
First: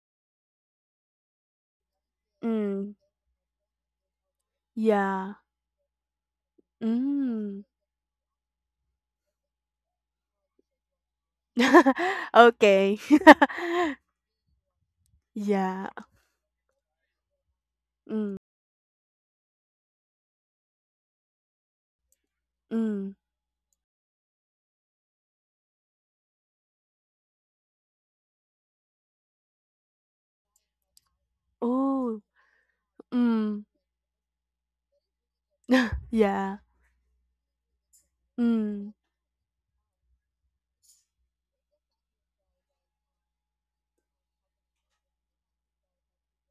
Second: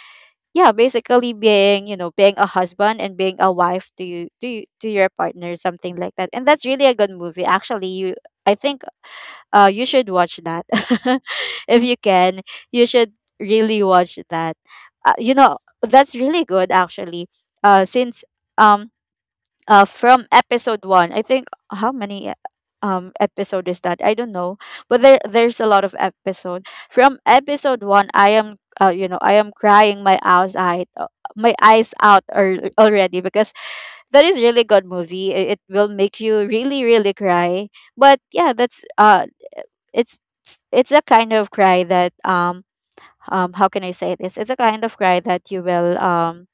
Speaker 1: yeah, basically being, you know, being a
Speaker 2: Mm.
Speaker 1: husband and being a wife to you, to your
Speaker 2: Yeah.
Speaker 1: partner, something like that. And that's really a good movie.
Speaker 2: Mm.
Speaker 1: Actually, you I think you should watch that if you can. You
Speaker 2: Okay.
Speaker 1: should really watch that. You know
Speaker 2: Yeah.
Speaker 1: that's really good actually. Since
Speaker 2: Mm.
Speaker 1: um from episode one, I think how many
Speaker 2: Mm.
Speaker 1: episode is that? I don't know, but there's a lot of episode. From episode one, I am I am crying my eyes
Speaker 2: Oh.
Speaker 1: out already, because
Speaker 2: Mm.
Speaker 1: that is really good movie. It will make you
Speaker 2: Yeah.
Speaker 1: really, really cry. But yeah, that's
Speaker 2: Mm.
Speaker 1: it's a kind of cry that how can I say this? It's a kind of cry that you will—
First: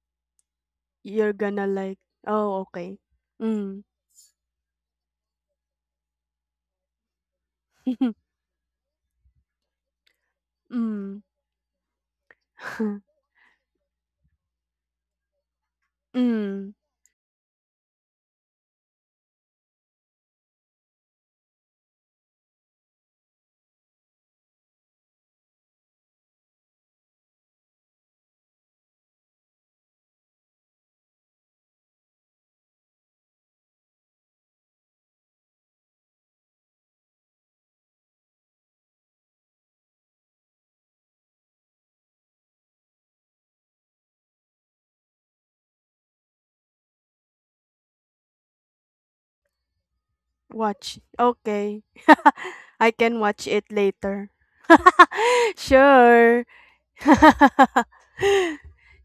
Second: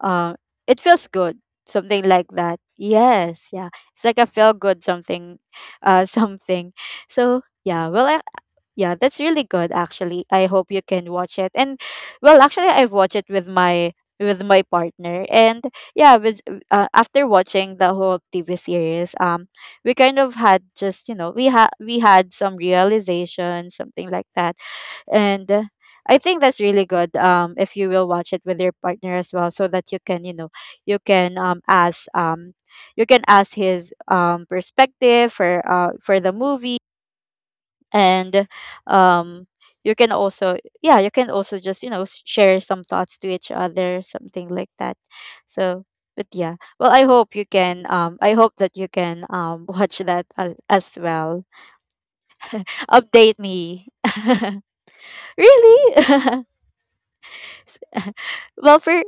Speaker 1: uh, it feels
Speaker 2: You're
Speaker 1: good.
Speaker 2: gonna like
Speaker 1: Something like
Speaker 2: oh,
Speaker 1: that.
Speaker 2: okay.
Speaker 1: Yes, yeah.
Speaker 2: Mm.
Speaker 1: It's like a feel good something— something. So yeah, well, yeah, that's really good actually. I hope you can
Speaker 2: Mm.
Speaker 1: watch it. And well, actually I've watched it with my partner, and yeah, with—
Speaker 2: Mm.
Speaker 1: after watching the whole TV series, we kind of had just, you know, we had some realization, something like that. And I think that's really good if you will watch it with your partner as well, so that you can you know you can ask you can ask his perspective for the movie, and um you can also— yeah, you can also just, you know, share some thoughts to each other, something like that. So, but yeah, well, I hope that you can watch that as
Speaker 2: Watch.
Speaker 1: well.
Speaker 2: Okay. I can
Speaker 1: Update
Speaker 2: watch it
Speaker 1: me.
Speaker 2: later.
Speaker 1: Really.
Speaker 2: Sure.
Speaker 1: Well, for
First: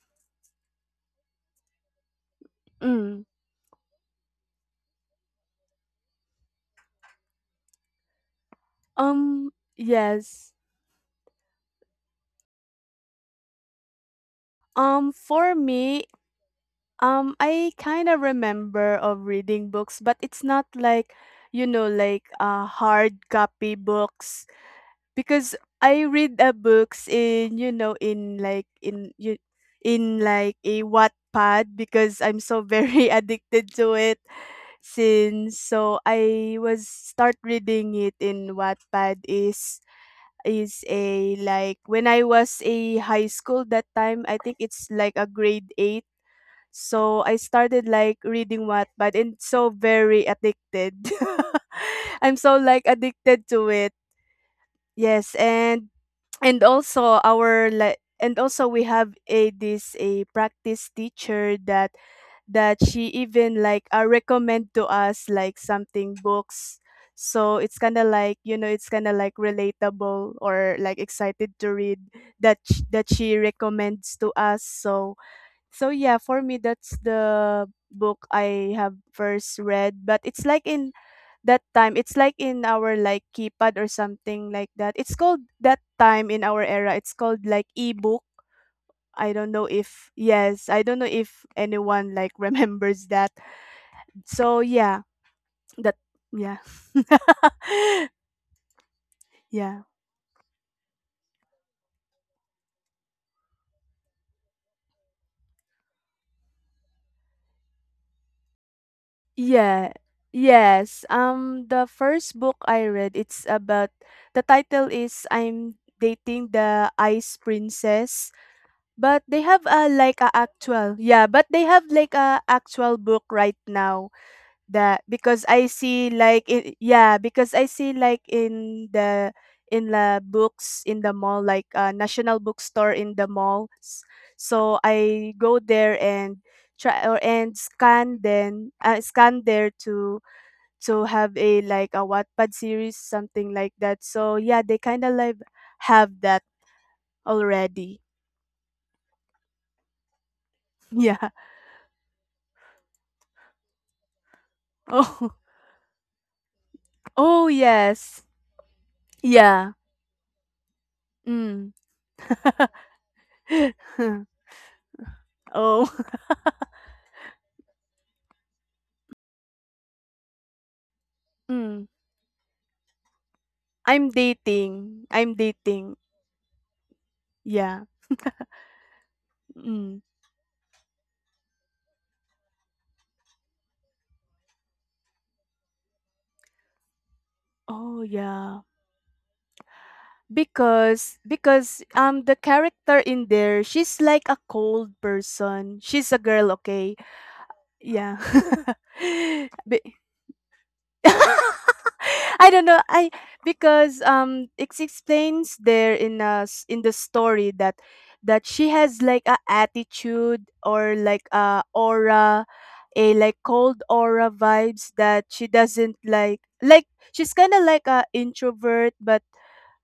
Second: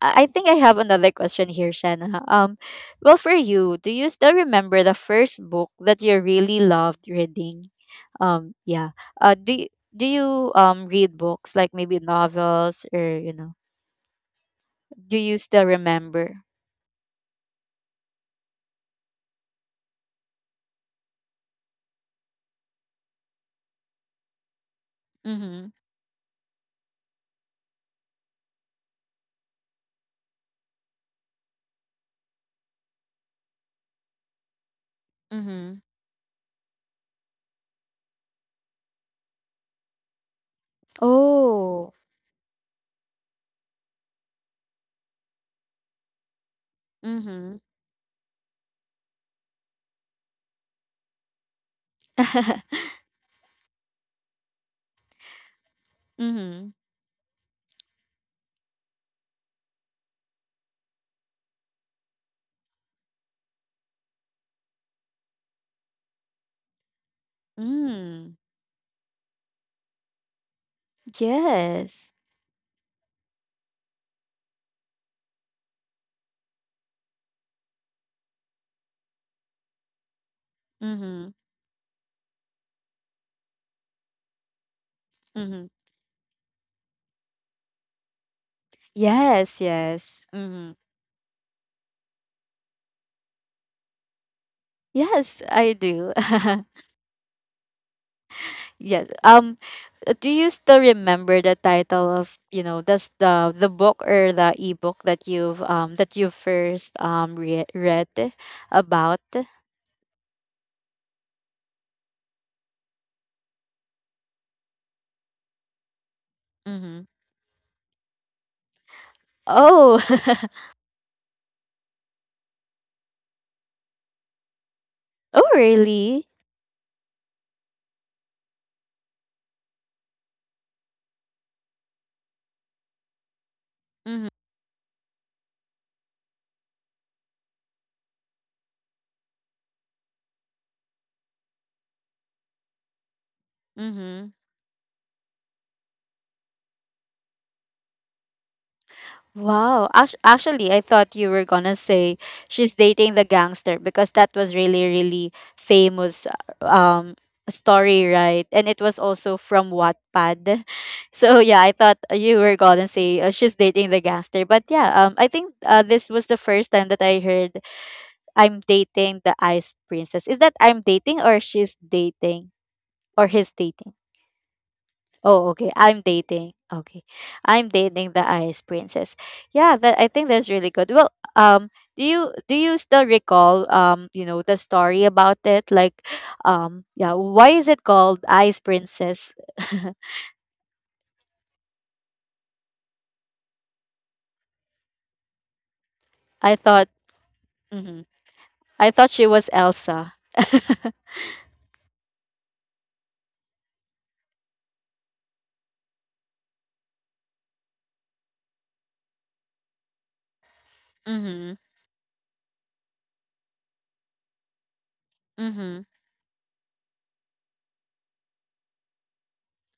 Speaker 1: I think I have another question here, Shanna. Well,
Speaker 2: Mm.
Speaker 1: for you, do you still remember the first book that you really loved reading? Yeah.
Speaker 2: Um,
Speaker 1: Do do you
Speaker 2: yes.
Speaker 1: read books, like, maybe novels, or you know? Do you
Speaker 2: For
Speaker 1: still
Speaker 2: me,
Speaker 1: remember?
Speaker 2: I kind of remember of reading books, but it's not you know, like hard copy books because
Speaker 1: Mm-hmm.
Speaker 2: I read books in you know in like a Wattpad because I'm so very addicted to it since
Speaker 1: Mm-hmm.
Speaker 2: so I was start reading it in Wattpad is a like
Speaker 1: Oh.
Speaker 2: when I was a high school that time I think it's like a grade 8. So I
Speaker 1: Mm-hmm.
Speaker 2: started like reading Wattpad and so very addicted. I'm so like addicted to it, yes. And
Speaker 1: Mm-hmm.
Speaker 2: also our like, and also we have a this a practice teacher that she even like recommend to us like something books. So it's kind of
Speaker 1: Mm.
Speaker 2: like you know it's kind of like relatable or like excited to read
Speaker 1: Yes.
Speaker 2: that she recommends to us. So so yeah, for me, that's the book I have first read, but it's like in
Speaker 1: Mm-hmm.
Speaker 2: that time, it's like in our like keypad or something like that. It's called,
Speaker 1: Mm-hmm.
Speaker 2: that time in our era, it's called like ebook.
Speaker 1: Yes. Yes. Mm-hmm.
Speaker 2: I don't know if anyone like remembers that. So yeah,
Speaker 1: Yes, I
Speaker 2: that,
Speaker 1: do.
Speaker 2: yeah.
Speaker 1: Yes.
Speaker 2: Yeah,
Speaker 1: Do you still remember the title of, you know, that's the book or the ebook that you've that you first read about?
Speaker 2: yeah, yes. The first book I read, it's about the title is I'm Dating the
Speaker 1: Mm-hmm.
Speaker 2: Ice Princess. But they have
Speaker 1: Oh,
Speaker 2: a like a actual, yeah, but they have like a actual book right now that,
Speaker 1: oh,
Speaker 2: because I see
Speaker 1: really?
Speaker 2: like in, yeah, because I see like in the, in the books in the mall, like a national bookstore in the mall.
Speaker 1: Mm-hmm.
Speaker 2: So I go there and try or and scan then scan there to have a like a Wattpad series something like that.
Speaker 1: Mm-hmm.
Speaker 2: So yeah, they kind of like have that already.
Speaker 1: Wow. Actually, I thought you
Speaker 2: Yeah.
Speaker 1: were gonna say she's dating the gangster because that was really, really
Speaker 2: Oh.
Speaker 1: famous um
Speaker 2: Oh,
Speaker 1: story,
Speaker 2: yes.
Speaker 1: right? And it was also from
Speaker 2: Yeah.
Speaker 1: Wattpad. So yeah, I
Speaker 2: Mm.
Speaker 1: thought you were gonna say she's dating the gangster. But yeah, I think
Speaker 2: Oh.
Speaker 1: this was the first time that I heard I'm dating the Ice Princess. Is that I'm dating, or she's
Speaker 2: Mm.
Speaker 1: dating, or he's dating?
Speaker 2: I'm dating. I'm
Speaker 1: Oh, okay.
Speaker 2: dating.
Speaker 1: I'm dating. Okay. I'm
Speaker 2: Yeah.
Speaker 1: dating the Ice Princess. Yeah, that
Speaker 2: Mm.
Speaker 1: I think that's really good. Well, um do you still recall you know the story about it, like, yeah, why is it
Speaker 2: Oh,
Speaker 1: called
Speaker 2: yeah.
Speaker 1: Ice Princess?
Speaker 2: Because the character in there, she's like a cold person. She's a girl,
Speaker 1: I thought—
Speaker 2: okay?
Speaker 1: mhm.
Speaker 2: Yeah.
Speaker 1: I thought she was
Speaker 2: Be-
Speaker 1: Elsa.
Speaker 2: I don't know. I, because it explains there in us in the story that she has like a attitude or like
Speaker 1: Mhm.
Speaker 2: a aura, a like cold aura vibes that she
Speaker 1: Mhm.
Speaker 2: doesn't like. Like she's kind of like a introvert, but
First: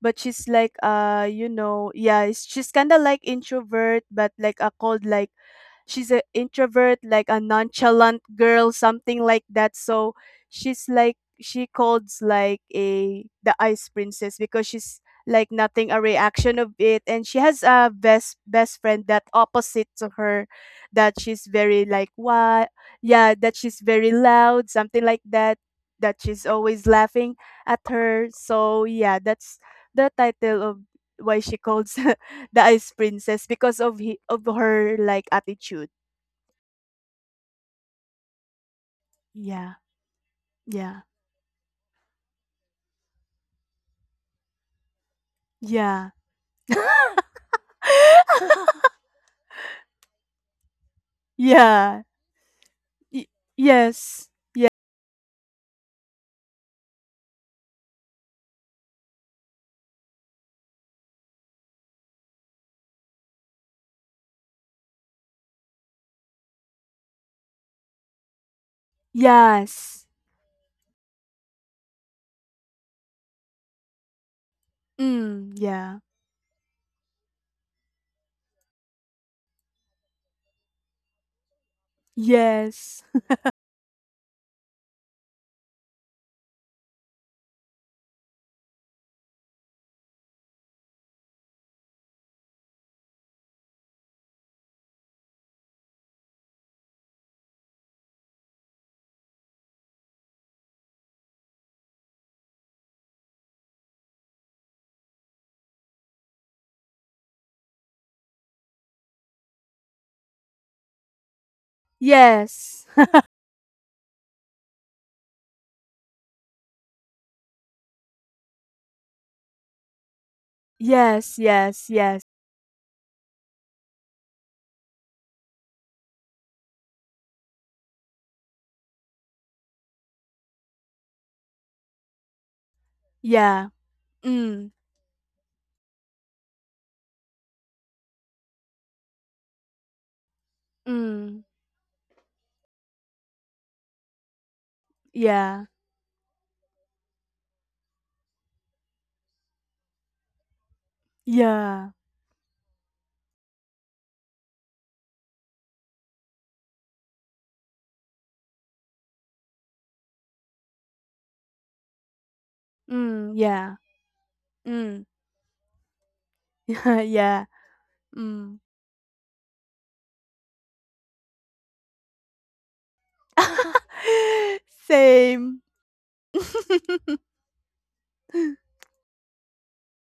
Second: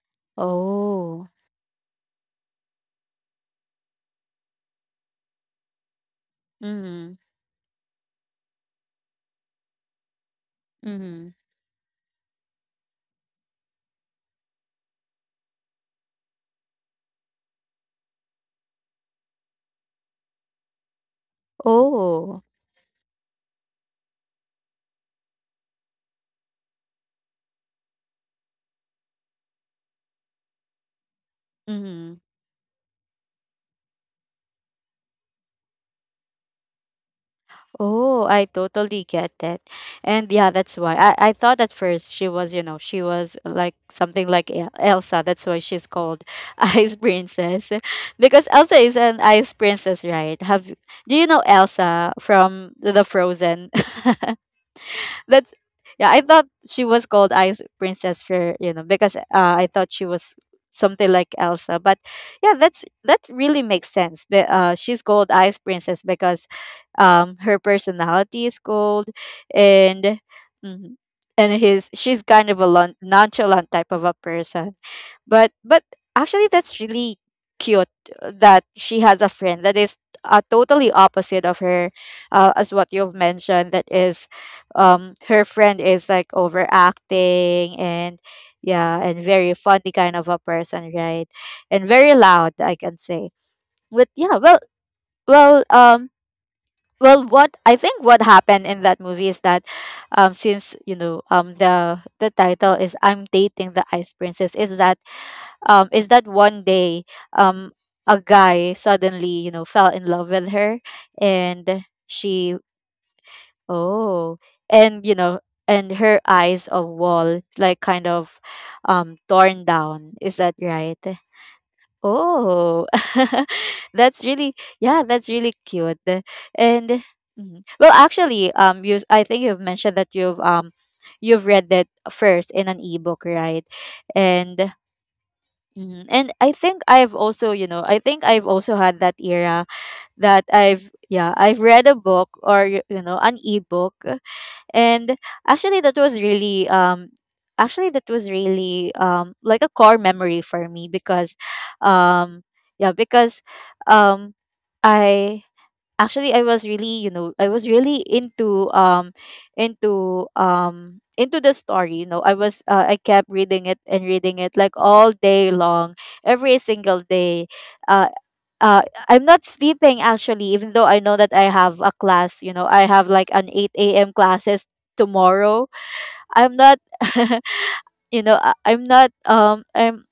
Speaker 2: she's like
Speaker 1: Oh.
Speaker 2: you know, yeah, she's kind of like introvert but like a cold like, she's an introvert,
Speaker 1: Mhm.
Speaker 2: like a nonchalant girl, something like that. So she's like
Speaker 1: Mhm.
Speaker 2: she calls like a the ice princess because she's like nothing a reaction of it. And she has a best friend that opposite to her, that she's very like
Speaker 1: Oh,
Speaker 2: what, yeah, that she's very loud something like that, that she's always laughing at her. So yeah, that's the title of why she calls
Speaker 1: Mhm.
Speaker 2: the ice princess because of of her like attitude.
Speaker 1: Oh, I totally get that.
Speaker 2: Yeah.
Speaker 1: And yeah, that's why.
Speaker 2: Yeah.
Speaker 1: I thought at first she was, you know, she was like something like Elsa. That's why she's
Speaker 2: Yeah.
Speaker 1: called Ice Princess. Because Elsa is an ice princess, right? Have Do you know
Speaker 2: Yeah.
Speaker 1: Elsa from the
Speaker 2: Y-
Speaker 1: Frozen?
Speaker 2: yes.
Speaker 1: That's Yeah, I thought she was called Ice Princess for— because I thought she was something like Elsa. But yeah, that really makes sense. But she's called Ice Princess because her personality is cold,
Speaker 2: Yes.
Speaker 1: and mhm, and his she's kind of a nonchalant type of a person.
Speaker 2: Mm,
Speaker 1: But
Speaker 2: yeah.
Speaker 1: actually, that's really cute that she has a friend that is totally opposite of her, as what
Speaker 2: Yes.
Speaker 1: you've mentioned, that is, her friend is like overacting, and yeah, and very funny kind of a person, right? And very loud, I can say. But yeah, well well, what I think what happened in that movie is that, since, you know, the title is I'm Dating the Ice Princess, is that one day um a guy suddenly, you know, fell in love with her, and she—
Speaker 2: Yes.
Speaker 1: Oh, and, you know, and her eyes of wall, like, kind of torn down. Is that right?
Speaker 2: Yes, yes, yes.
Speaker 1: Oh, that's really— yeah, that's really cute. And mhm. Well, actually, you I think you've mentioned that you've read that first in an ebook, right?
Speaker 2: Yeah. Mm.
Speaker 1: And mhm. And I think I've also, I think I've also had that era that I've, yeah,
Speaker 2: Mm.
Speaker 1: I've read a book or an ebook. And
Speaker 2: Yeah.
Speaker 1: actually that was really actually that was really like a core memory for me because
Speaker 2: Yeah.
Speaker 1: um yeah because um I actually I was really, I was really into into the story, I was I kept
Speaker 2: Mm.
Speaker 1: reading
Speaker 2: Yeah.
Speaker 1: it and reading it like
Speaker 2: Mm.
Speaker 1: all day long, every single
Speaker 2: Yeah.
Speaker 1: day. Uh
Speaker 2: Mm.
Speaker 1: uh, I'm not sleeping actually, even though I know that I have a class. You know, I have like an 8 a.m. classes
Speaker 2: Same.
Speaker 1: tomorrow. I'm not, you know, I'm not.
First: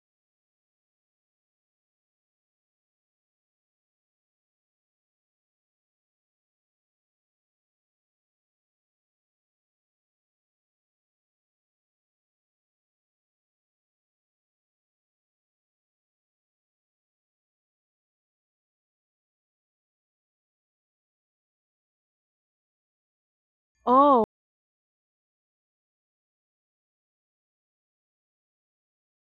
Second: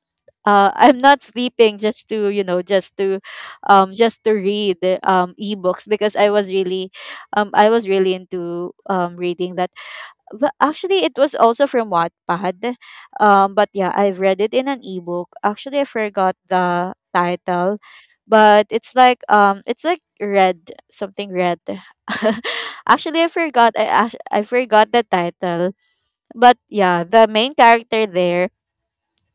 Speaker 1: I'm not sleeping just to, just to just to read the, ebooks because I was really into reading that. But actually, it was also from Wattpad. But yeah, I've read it in an ebook. Actually, I forgot the title, but it's like red, something red. Actually, I forgot,
Speaker 2: Oh,
Speaker 1: I forgot the title. But yeah, the main character there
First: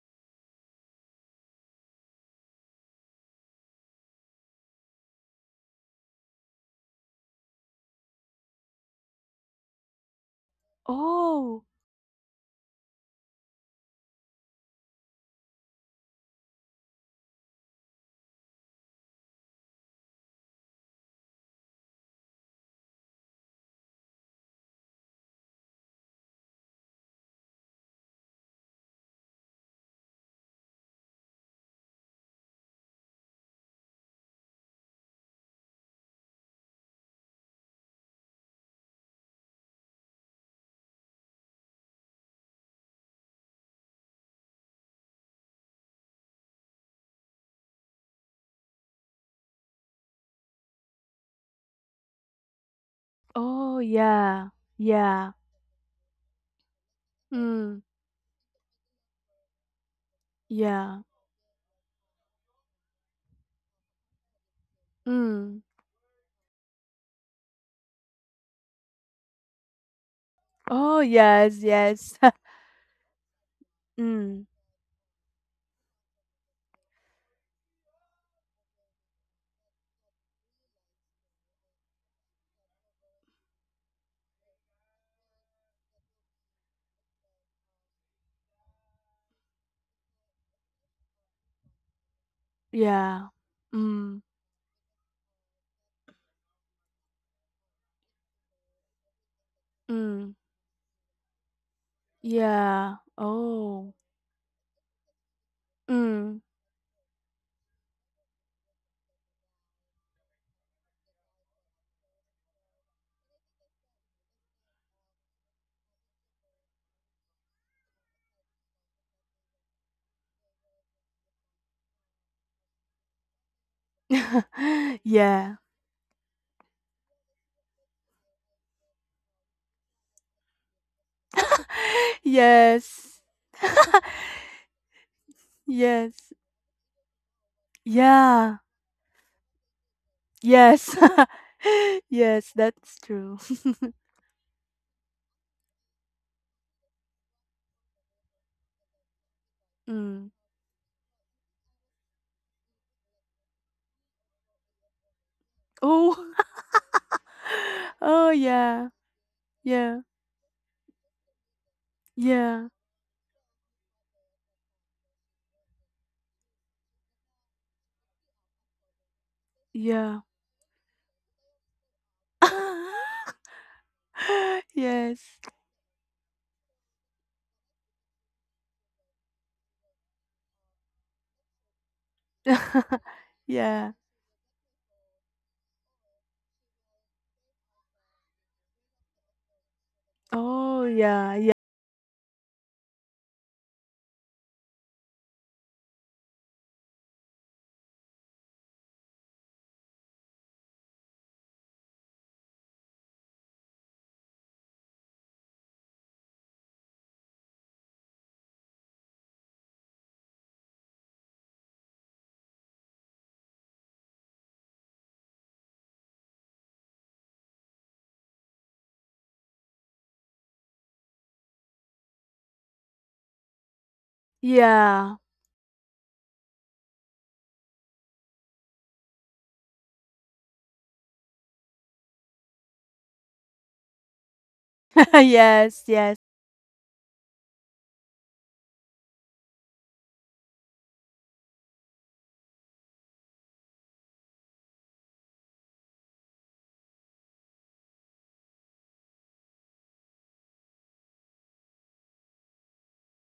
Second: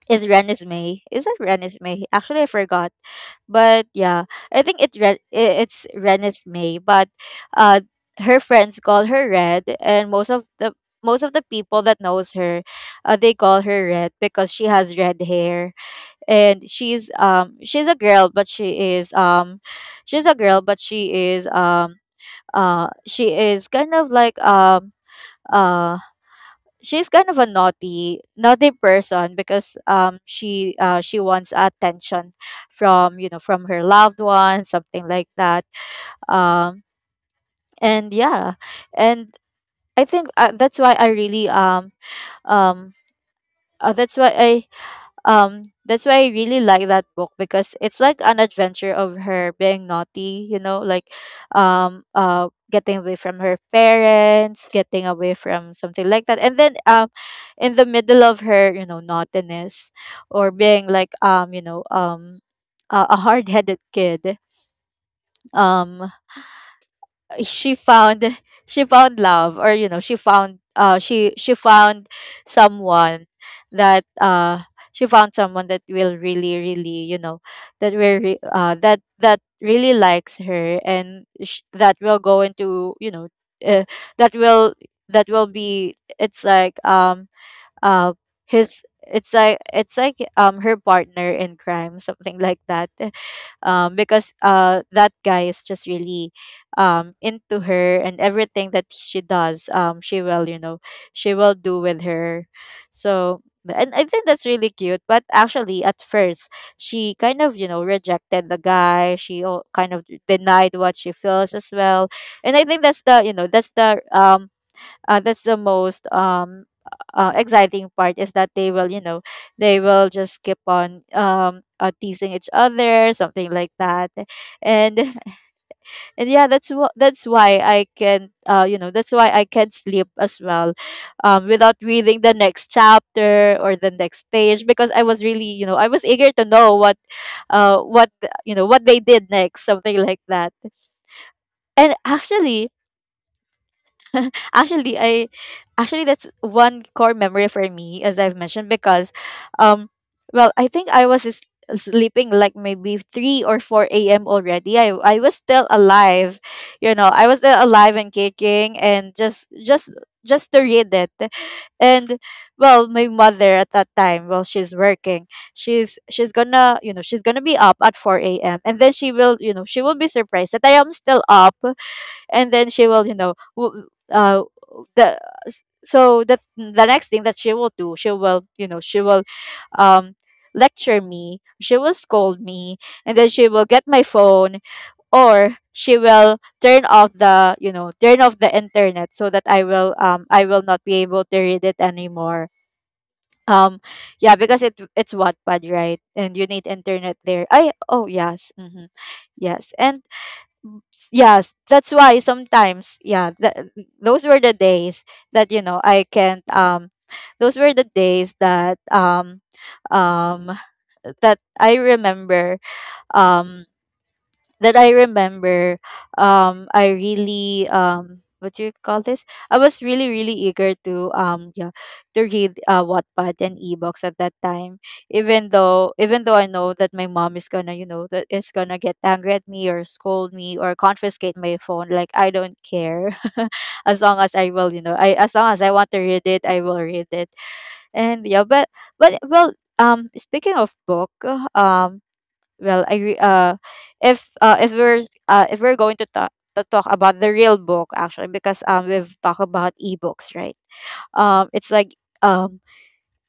Speaker 1: is Renesmee. Is that Renesmee? Actually, I forgot. But yeah, I think it's Renesmee. But uh, her friends call her Red, and most of the, most of the
Speaker 2: oh,
Speaker 1: people that knows her, they call her Red because she has red hair, and she's a girl, but she is she's a girl, but she is um she is kind of like, uh she's kind of a naughty, naughty person because she wants attention from, from her loved ones, something like that. um and yeah. And I think, that's why I really um uh, that's why i that's why I really like that book because it's like an adventure of her being naughty, you know, like getting away from her
Speaker 2: oh, yeah,
Speaker 1: parents, getting
Speaker 2: yeah,
Speaker 1: away from something like that. And then
Speaker 2: mm,
Speaker 1: in the middle of her, you know, naughtiness or being
Speaker 2: yeah,
Speaker 1: like, you know, a hard-headed kid.
Speaker 2: mm.
Speaker 1: um she found, she found love, or, you know,
Speaker 2: Oh,
Speaker 1: she
Speaker 2: yes,
Speaker 1: she found
Speaker 2: yes,
Speaker 1: someone that
Speaker 2: mm,
Speaker 1: she found someone that will really, really, you know, that will, that really likes her, and that will go into, you know, uh, that will that will be, it's like, uh, his it's like, her partner in crime, something like that.
Speaker 2: yeah, mm,
Speaker 1: Because that guy is just really into her, and everything that she does, she
Speaker 2: mm,
Speaker 1: will, you know, she will do with her.
Speaker 2: yeah,
Speaker 1: So
Speaker 2: oh,
Speaker 1: and I think that's really cute, but actually at
Speaker 2: mm,
Speaker 1: first she kind of, you know, rejected the guy. Kind of denied what she feels as well. And I think that's the, you know, that's the, that's the most exciting part, is that they will, you know, they will just keep on, teasing each other, something like that. And
Speaker 2: yeah.
Speaker 1: and yeah, that's what, that's why I can, you know, that's why I can sleep as well, without reading the next
Speaker 2: Yes.
Speaker 1: chapter or the next page, because I was really, you know, I was eager
Speaker 2: Yes.
Speaker 1: to know what, uh what you know,
Speaker 2: Yeah.
Speaker 1: what they did next, something like that.
Speaker 2: Yes.
Speaker 1: And
Speaker 2: Yes,
Speaker 1: actually
Speaker 2: that's true.
Speaker 1: actually i actually, that's one core memory for me, as I've mentioned, because um
Speaker 2: Mm.
Speaker 1: well, I think sleeping like maybe 3 or 4 a.m already, I was still alive,
Speaker 2: Oh.
Speaker 1: you know, I was still alive and
Speaker 2: Oh,
Speaker 1: kicking,
Speaker 2: yeah.
Speaker 1: and just
Speaker 2: Yeah.
Speaker 1: just to read it. And
Speaker 2: Yeah.
Speaker 1: well, my mother at that time, well, she's working. She's gonna, you know, she's gonna be up at 4 a.m, and then she will, you know, she will be
Speaker 2: Yeah.
Speaker 1: surprised that I am still up. And then she will, you know, the
Speaker 2: Yes.
Speaker 1: so the next thing that she will do, she will, you know, she will um lecture me, she will scold me, and then she will get
Speaker 2: Yeah.
Speaker 1: my phone, or she will turn off the, you know, turn off the internet, so that I will, I will not
Speaker 2: Oh,
Speaker 1: be able to
Speaker 2: yeah. Yeah.
Speaker 1: read it anymore. um yeah, because it's Wattpad, right? And you need internet there. I oh yes, mm-hmm. Yes, and yes, that's why sometimes, yeah, those were the days that, you know, I can't, those were the days that, um that I remember, um that I remember, I really, what do you call this? I was really, really eager to, yeah, to read, Wattpad and ebooks at that time.
Speaker 2: Yeah.
Speaker 1: Even though I know that my mom is gonna, you know, that is gonna get angry at me, or scold me, or confiscate my phone, like I don't care, as long as I will, you know, I as long as I want
Speaker 2: Yes.
Speaker 1: to read
Speaker 2: Yes.
Speaker 1: it, I will read it. And yeah, but well, speaking of book, um well, if if we're going to talk about the real book, actually, because we've talked about ebooks, right? It's like, um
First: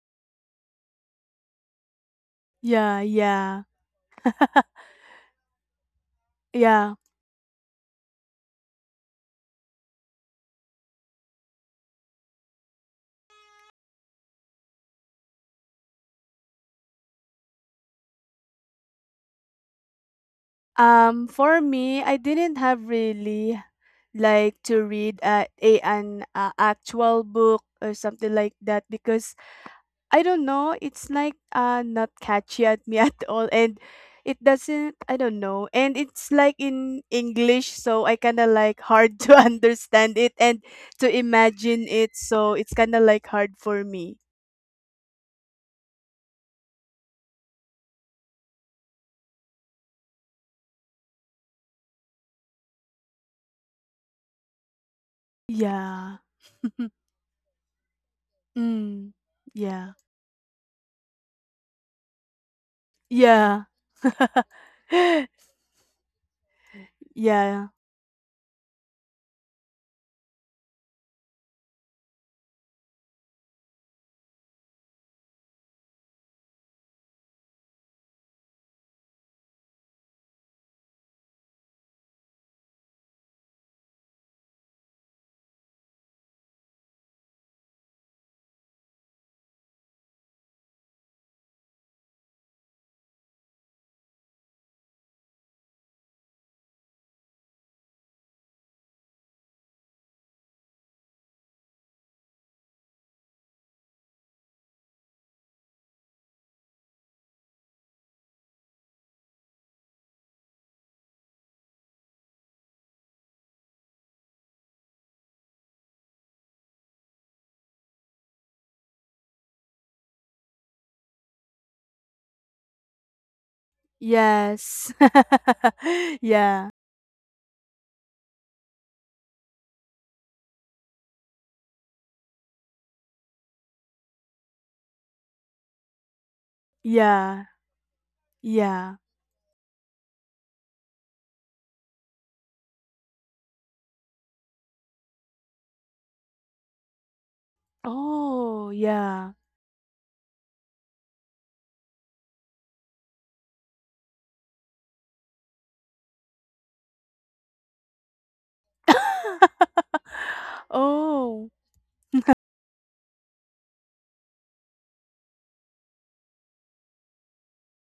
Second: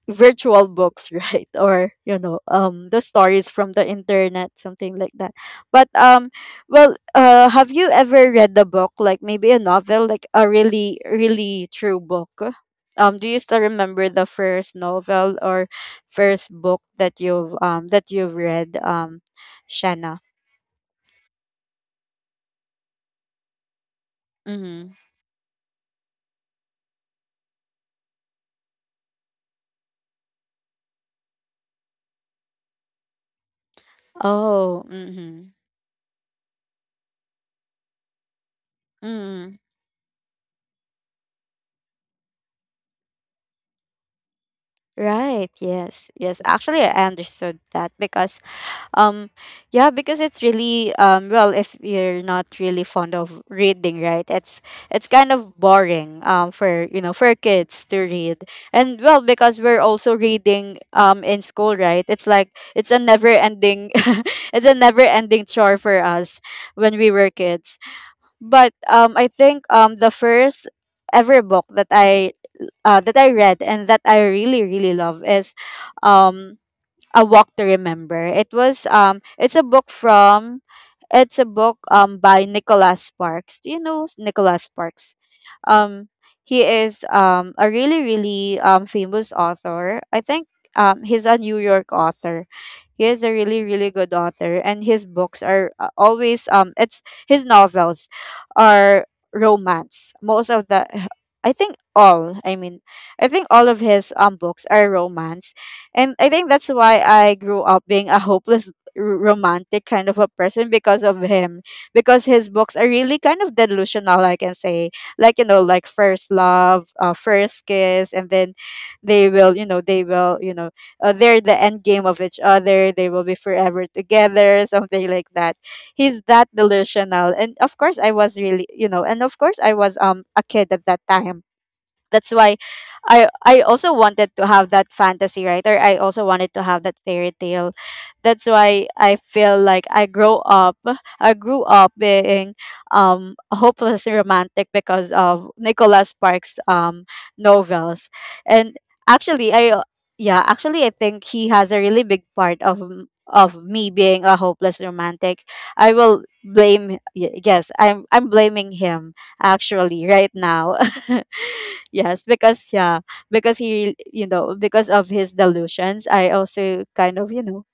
Speaker 1: virtual books, right? Or, you know,
Speaker 2: Yeah.
Speaker 1: the stories
Speaker 2: Yeah.
Speaker 1: from the internet, something like that. But
Speaker 2: Yeah.
Speaker 1: well, have you ever read the book, like maybe a novel, like a really, really true book? Do you still remember the first novel or first book that you've, that you've read, Shanna?
Speaker 2: For me, I didn't have really like to
Speaker 1: Mm-hmm.
Speaker 2: read a an actual book or something like that because I don't know, it's like not catchy at me at all, and it
Speaker 1: Oh,
Speaker 2: doesn't, I don't
Speaker 1: mm-hmm.
Speaker 2: know, and it's like in English, so I kind of like hard to
Speaker 1: Mm-hmm.
Speaker 2: understand it and to imagine it, so it's kind of like hard for me.
Speaker 1: Right, yes, yes, actually I understood that because, Um, yeah, because it's really well, if you're not really fond of reading, right? It's kind of
Speaker 2: Yeah.
Speaker 1: boring, for, you know, for kids to read. And
Speaker 2: Mm.
Speaker 1: well, because we're
Speaker 2: Yeah.
Speaker 1: also reading, in school, right? It's like it's a never
Speaker 2: Yeah.
Speaker 1: ending, it's a never ending chore for us when we were
Speaker 2: Yeah.
Speaker 1: kids. But I think the first ever book that I, that I read and that I really, really love is um a Walk to Remember. It was it's a book from, it's a book by Nicholas Sparks. Do you know Nicholas Sparks? Um he is a really, really famous author. I think he's a New York author. He is a really, really good author, and his books are, always, it's his novels are romance. Most of the, I think all, I mean, I think all of his books are romance. And I think that's why I grew up being a hopeless, romantic kind of a person because of him, because his books are really kind of delusional, I can say, like, you know, like first love, first kiss, and then they will, you know, they will, you know, they're the end game of each other, they will be forever together,
Speaker 2: Yes.
Speaker 1: something like that. He's that
Speaker 2: Yeah.
Speaker 1: delusional, and of course I was really, you know, and of course I was, a kid at that time. That's why I also wanted to have that fantasy, right? Or I also wanted to have that fairy
Speaker 2: Yeah.
Speaker 1: tale. That's why
Speaker 2: Yeah.
Speaker 1: I feel like I grow up, I grew up being a hopeless romantic because of Nicholas Sparks novels.
Speaker 2: Oh,
Speaker 1: And
Speaker 2: yeah.
Speaker 1: actually I yeah, actually I think he has a really big part of, of me being a hopeless romantic. I will blame, yes, I'm blaming him actually right now.
Speaker 2: Oh,
Speaker 1: Yes, because yeah, because he, you know, because of his delusions, I also kind of, you know,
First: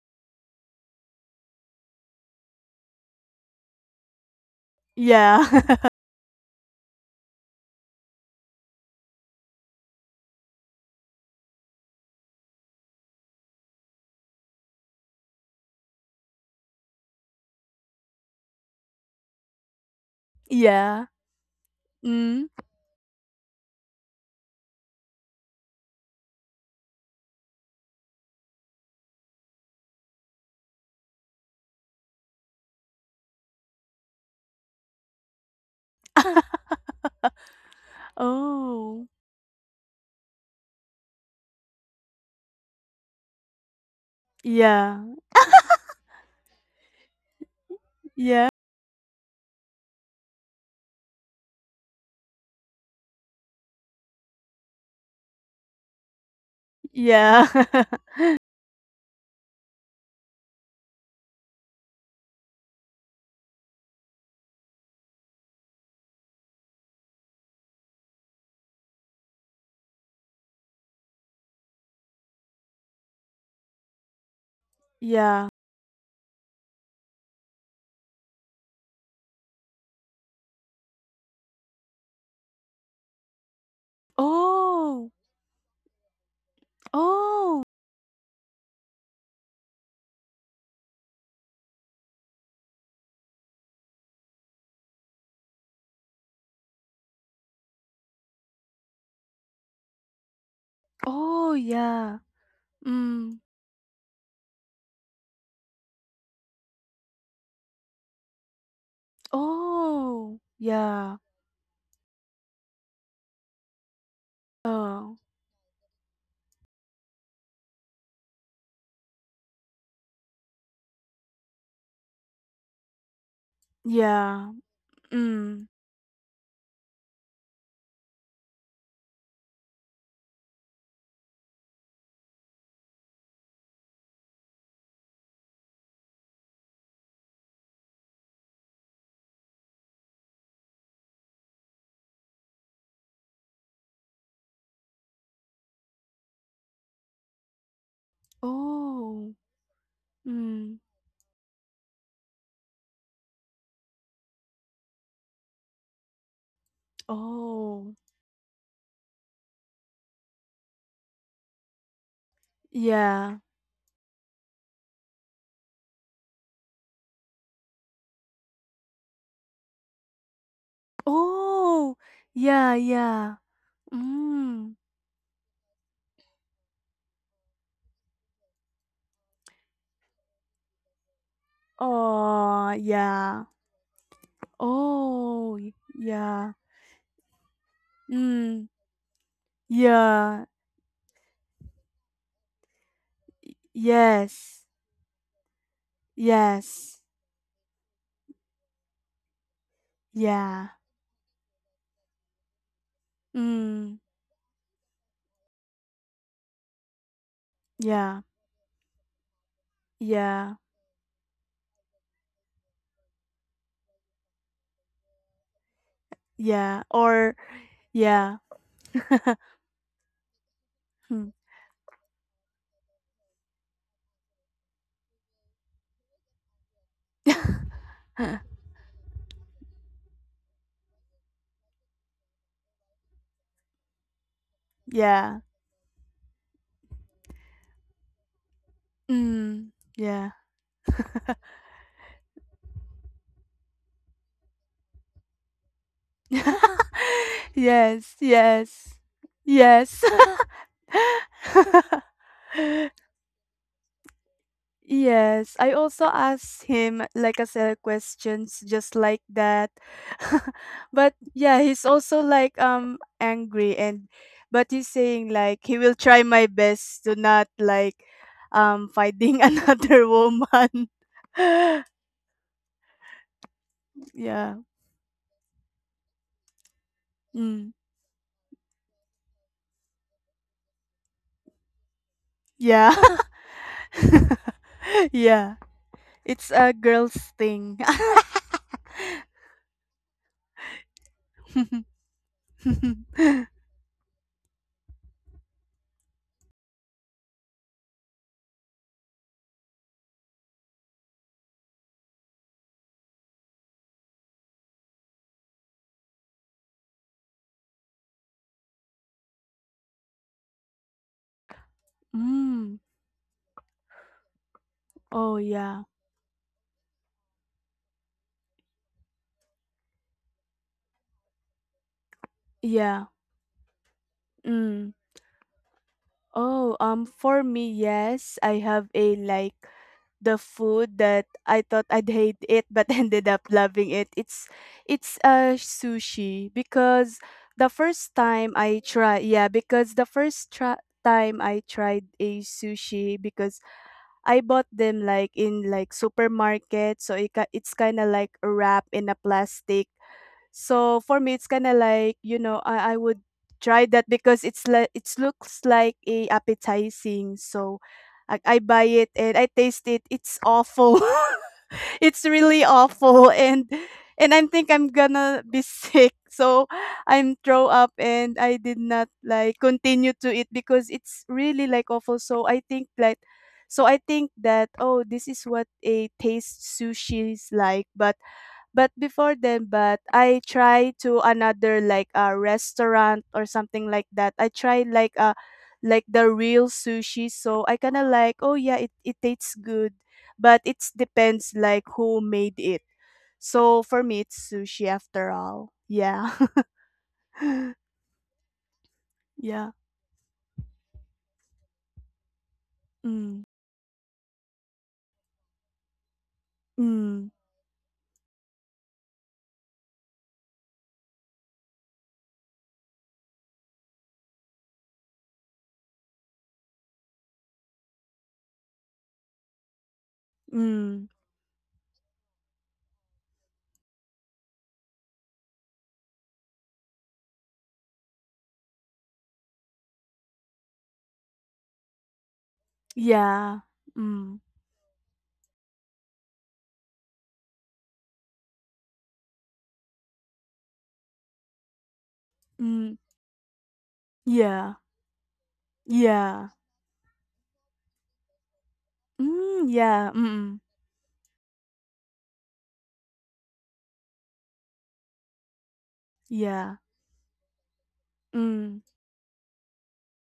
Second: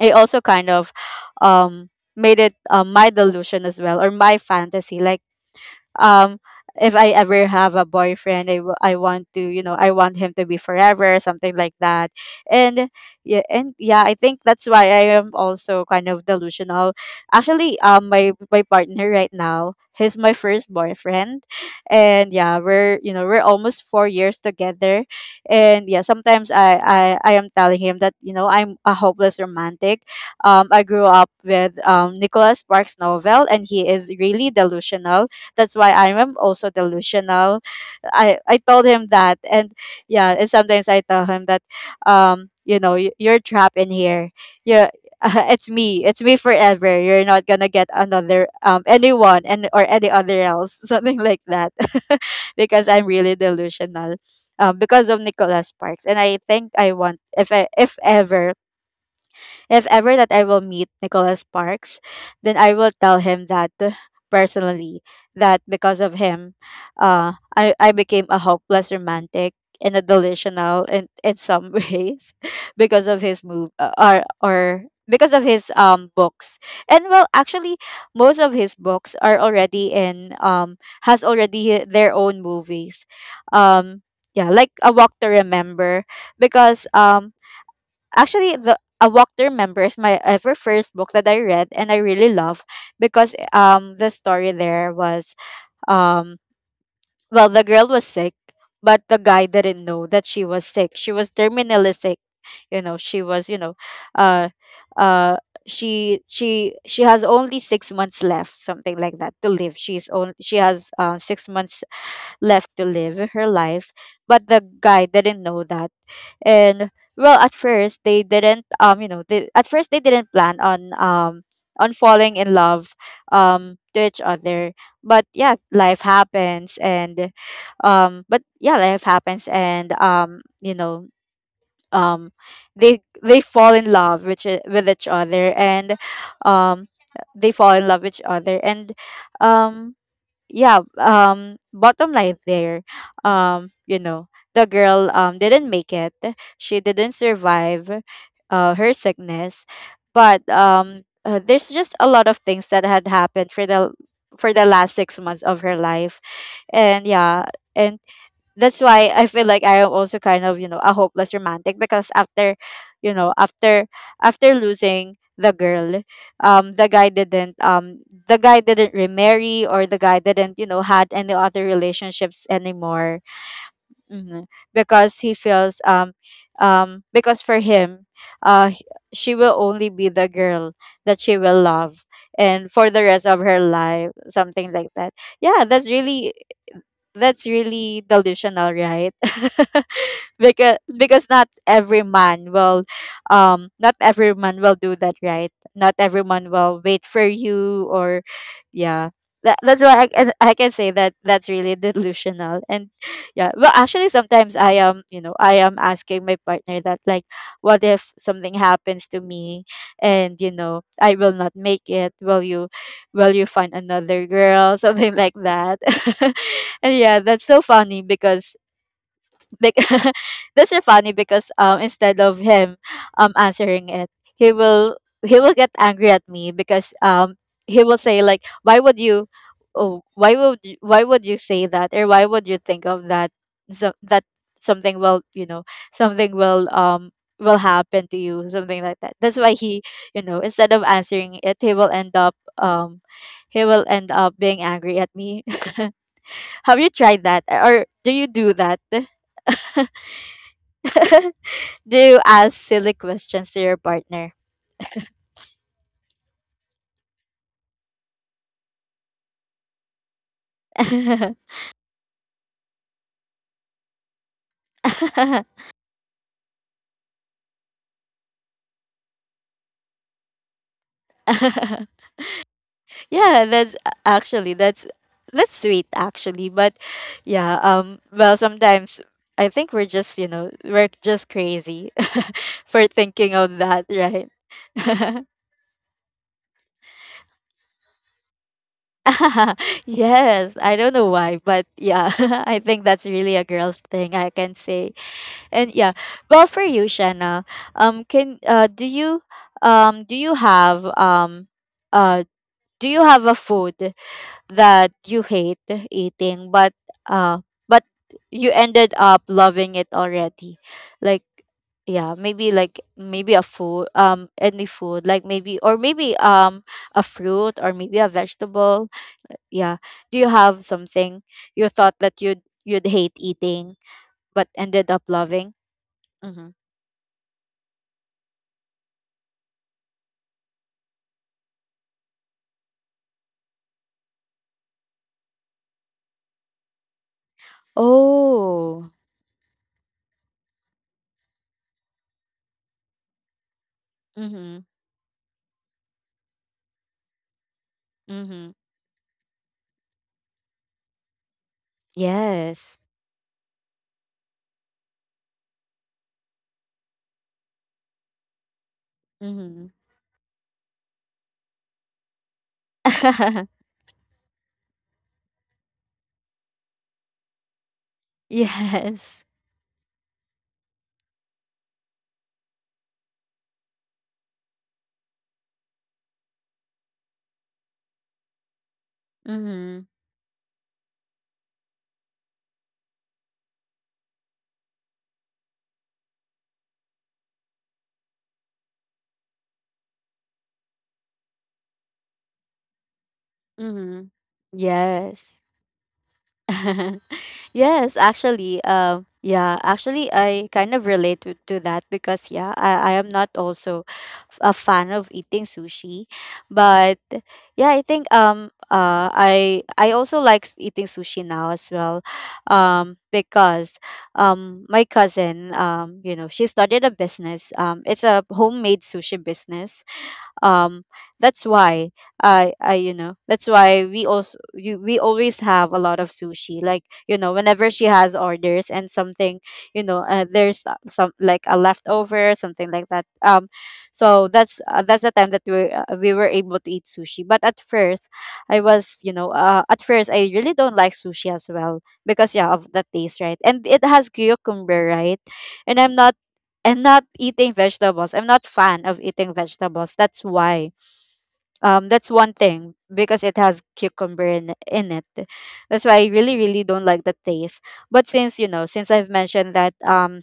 Speaker 1: I also kind of um made it, my delusion as well, or my fantasy. Like
Speaker 2: yeah.
Speaker 1: um if I ever have a boyfriend, I want to, you know, I want him to be forever, something like that. And yeah, and yeah, I think that's why I am also kind of delusional. Actually, my partner right now, he's my first
Speaker 2: Yeah.
Speaker 1: boyfriend, and
Speaker 2: Mm.
Speaker 1: yeah, we're, you know, we're almost 4 years together, and yeah, sometimes I am telling him that, you know, I'm a hopeless romantic. I grew up with, Nicholas Sparks novel, and he is really delusional, that's why I am also delusional. I told him
Speaker 2: Oh,
Speaker 1: that, and yeah, and sometimes I tell him that, you know, you're trapped in here. Yeah,
Speaker 2: yeah.
Speaker 1: it's me, it's me forever. You're not gonna get another,
Speaker 2: Yeah.
Speaker 1: anyone, and or any other else, something like that, because I'm really delusional. Because of Nicholas Sparks, and I think I want, if
Speaker 2: Yeah.
Speaker 1: I, if ever, if ever that I will meet Nicholas Sparks, then I will tell him that personally, that because of him, I became a hopeless romantic and a delusional in some ways because of his move or because of
Speaker 2: Yeah.
Speaker 1: his books. And well, actually, most of his books are already in, has already their own movies. Um yeah, like A Walk
Speaker 2: Oh.
Speaker 1: to Remember because
Speaker 2: Oh.
Speaker 1: actually, the A Walk to Remember is my ever first book that I read and I really love because the story there was um well, the girl was sick but the guy didn't know that she was sick. She was
Speaker 2: Oh,
Speaker 1: terminally sick.
Speaker 2: yeah.
Speaker 1: You know,
Speaker 2: Mm.
Speaker 1: uh uh she has only 6 months left, something like that, to live.
Speaker 2: Oh,
Speaker 1: She has
Speaker 2: yeah.
Speaker 1: 6 months left to live her life, but the guy
Speaker 2: Oh,
Speaker 1: didn't know that. And well, at first they didn't you know they at first they didn't plan on falling in love to each
Speaker 2: yeah.
Speaker 1: other. But yeah,
Speaker 2: Mm.
Speaker 1: life happens, and but yeah life happens and you know um they fall in love with each other and um they fall in love with each other. And um yeah, bottom line there, you know, the girl didn't make it. She didn't survive her
Speaker 2: Oh.
Speaker 1: sickness, but
Speaker 2: Mm.
Speaker 1: there's just a lot of things that had happened for the last 6 months of her life. And yeah, and
Speaker 2: Oh,
Speaker 1: that's why I feel like I am also kind of, you know, a hopeless romantic, because after, you know,
Speaker 2: yeah.
Speaker 1: after after losing the girl, um, the guy didn't um the guy didn't remarry, or the guy didn't, you know, had any other
Speaker 2: Oh,
Speaker 1: relationships
Speaker 2: yeah,
Speaker 1: anymore.
Speaker 2: yeah.
Speaker 1: Hmm.
Speaker 2: Mm.
Speaker 1: Because he feels because for him, uh h- she will only be the girl that she will love, and
Speaker 2: Oh
Speaker 1: for the rest of
Speaker 2: yeah.
Speaker 1: her life, something like that. Yeah,
Speaker 2: Oh, y yeah.
Speaker 1: that's really delusional,
Speaker 2: Mm.
Speaker 1: right?
Speaker 2: Yeah.
Speaker 1: Because
Speaker 2: Y
Speaker 1: not every man
Speaker 2: Yes.
Speaker 1: will do that, right? Not everyone will wait
Speaker 2: Yes.
Speaker 1: for you, or yeah, that's why I can
Speaker 2: Yeah.
Speaker 1: say that that's really delusional. And yeah, well
Speaker 2: Mm.
Speaker 1: actually, sometimes I am asking my partner that, like, what if
Speaker 2: Yeah.
Speaker 1: something happens to me, and you
Speaker 2: Yeah.
Speaker 1: know, I will not make it? Will you find another girl, something like that?
Speaker 2: Yeah.
Speaker 1: And yeah,
Speaker 2: Or
Speaker 1: that's so funny
Speaker 2: yeah.
Speaker 1: because Bec- that's so funny
Speaker 2: Hmm.
Speaker 1: because instead of him answering it, he will he will get angry at me, because he will say like, why would you, oh, why would you, say that? Or why would you think of that, so that something will, you
Speaker 2: Yeah.
Speaker 1: know, something will happen to you, something like that. That's why
Speaker 2: Mm.
Speaker 1: he, you
Speaker 2: Yeah.
Speaker 1: know, instead of answering it, he will end up he will end up being angry at me. Have you tried that, or do
Speaker 2: Yes,
Speaker 1: you do that?
Speaker 2: yes. Yes.
Speaker 1: Do ask silly questions to your partner.
Speaker 2: Yes, I also asked him like a set of questions just like that. But yeah, he's also like angry, and but he's saying like he will try my best to not like finding another woman.
Speaker 1: Yeah, that's actually,
Speaker 2: Yeah.
Speaker 1: that's sweet actually, but yeah,
Speaker 2: Mm.
Speaker 1: well, sometimes I think we're just, you know, we're just crazy for
Speaker 2: Yeah.
Speaker 1: thinking of that, right?
Speaker 2: Yeah. It's a girl's thing.
Speaker 1: Yes, I don't know why, but yeah, I think that's really a girl's thing, I can say. And yeah, well, for you, Shanna, can um do you have um uh do you have a food that you hate eating but uh but you ended up loving it already, like, yeah, maybe,
Speaker 2: Mm.
Speaker 1: a food, any food, like
Speaker 2: Oh
Speaker 1: maybe, or
Speaker 2: yeah.
Speaker 1: maybe a fruit, or maybe a vegetable. Yeah, do you have something you thought that you'd
Speaker 2: Yeah.
Speaker 1: hate eating but
Speaker 2: Mm.
Speaker 1: ended up loving? Mm-hmm.
Speaker 2: Oh, for me, yes, I have a like the food that I thought I'd hate it but ended up loving it. It's sushi because the first time I
Speaker 1: Oh.
Speaker 2: try, yeah, because the first try time I tried a sushi because I bought
Speaker 1: Mhm,
Speaker 2: them like in like supermarket, so it, ki- it's kind of like
Speaker 1: mhm.
Speaker 2: wrapped in a plastic. So for me, it's kind of like you know
Speaker 1: Yes.
Speaker 2: I would try that because it's like it looks like a appetizing. So I buy it and I
Speaker 1: Mhm.
Speaker 2: taste it. It's awful. It's really awful. and and I think I'm gonna be sick. So I'm throw up, and I did not
Speaker 1: Yes.
Speaker 2: like continue to eat because it's really like awful. So I think like, so I think that oh this is what a taste sushi is like. But before then,
Speaker 1: Mhm,
Speaker 2: but I try to another like a restaurant or something like that. I tried like a like the real sushi, so I kind of like, oh yeah, it tastes good, but it depends like who made it. So for
Speaker 1: mhm.
Speaker 2: me, it's sushi after
Speaker 1: Yes.
Speaker 2: all. Yeah.
Speaker 1: Yes, actually, yeah,
Speaker 2: Yeah.
Speaker 1: actually, I kind of relate to that, because yeah, I am not
Speaker 2: Mm.
Speaker 1: also a fan of eating sushi, but
Speaker 2: Mm.
Speaker 1: yeah, I think I also like eating sushi now as well, because my cousin, you know, she started a business, it's a homemade sushi business, um
Speaker 2: Mm.
Speaker 1: that's why I you know that's why we also we always have a lot of sushi, like, you know, whenever she has orders and something, you know, there's some, like, a leftover, something like that.
Speaker 2: Yeah.
Speaker 1: So
Speaker 2: Mm.
Speaker 1: that's the time that we were able to eat sushi. But at first, I was, you know, at first, I really don't like sushi as well, because yeah, of the
Speaker 2: Mm.
Speaker 1: taste, right? And it has
Speaker 2: Yeah.
Speaker 1: cucumber, right? And I'm not,
Speaker 2: Yeah.
Speaker 1: I'm not eating vegetables. I'm not fan of eating
Speaker 2: Mm.
Speaker 1: vegetables.
Speaker 2: Yeah.
Speaker 1: That's
Speaker 2: Mm.
Speaker 1: why, that's one thing, because it has cucumber in it. That's why I really, really
Speaker 2: Yeah.
Speaker 1: don't like the taste. But since, you know,
Speaker 2: Mm.
Speaker 1: since I've mentioned that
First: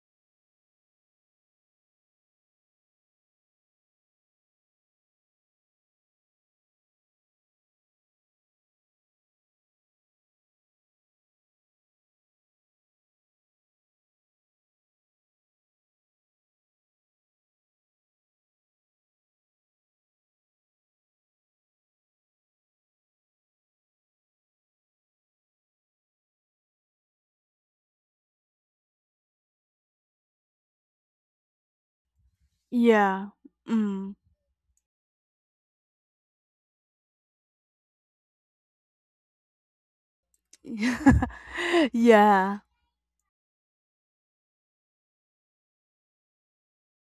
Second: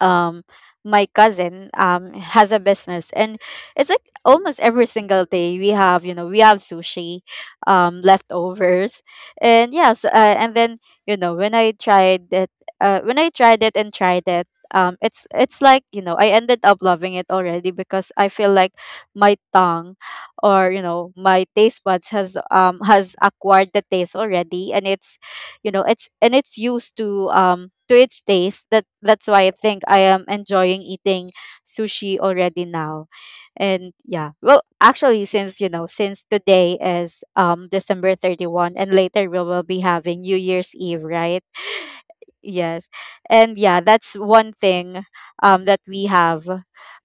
Speaker 1: um my cousin has a business, and it's like almost every single day we have, you know, we have sushi leftovers. And yes, and then, you know, when I tried it, when I tried it and tried it, it's like, you know, I ended up loving it already, because I feel like my tongue, or, you know, my taste buds has acquired the taste already, and it's, you know, it's, and it's used to its taste, that that's why I think I am enjoying eating sushi already now.
Speaker 2: Yeah.
Speaker 1: And
Speaker 2: Mm.
Speaker 1: yeah, well actually, since you know, since today is december 31, and later we will be having new year's eve,
Speaker 2: Yeah.
Speaker 1: right?
Speaker 2: Yeah.
Speaker 1: Yes. And yeah, that's one thing that we have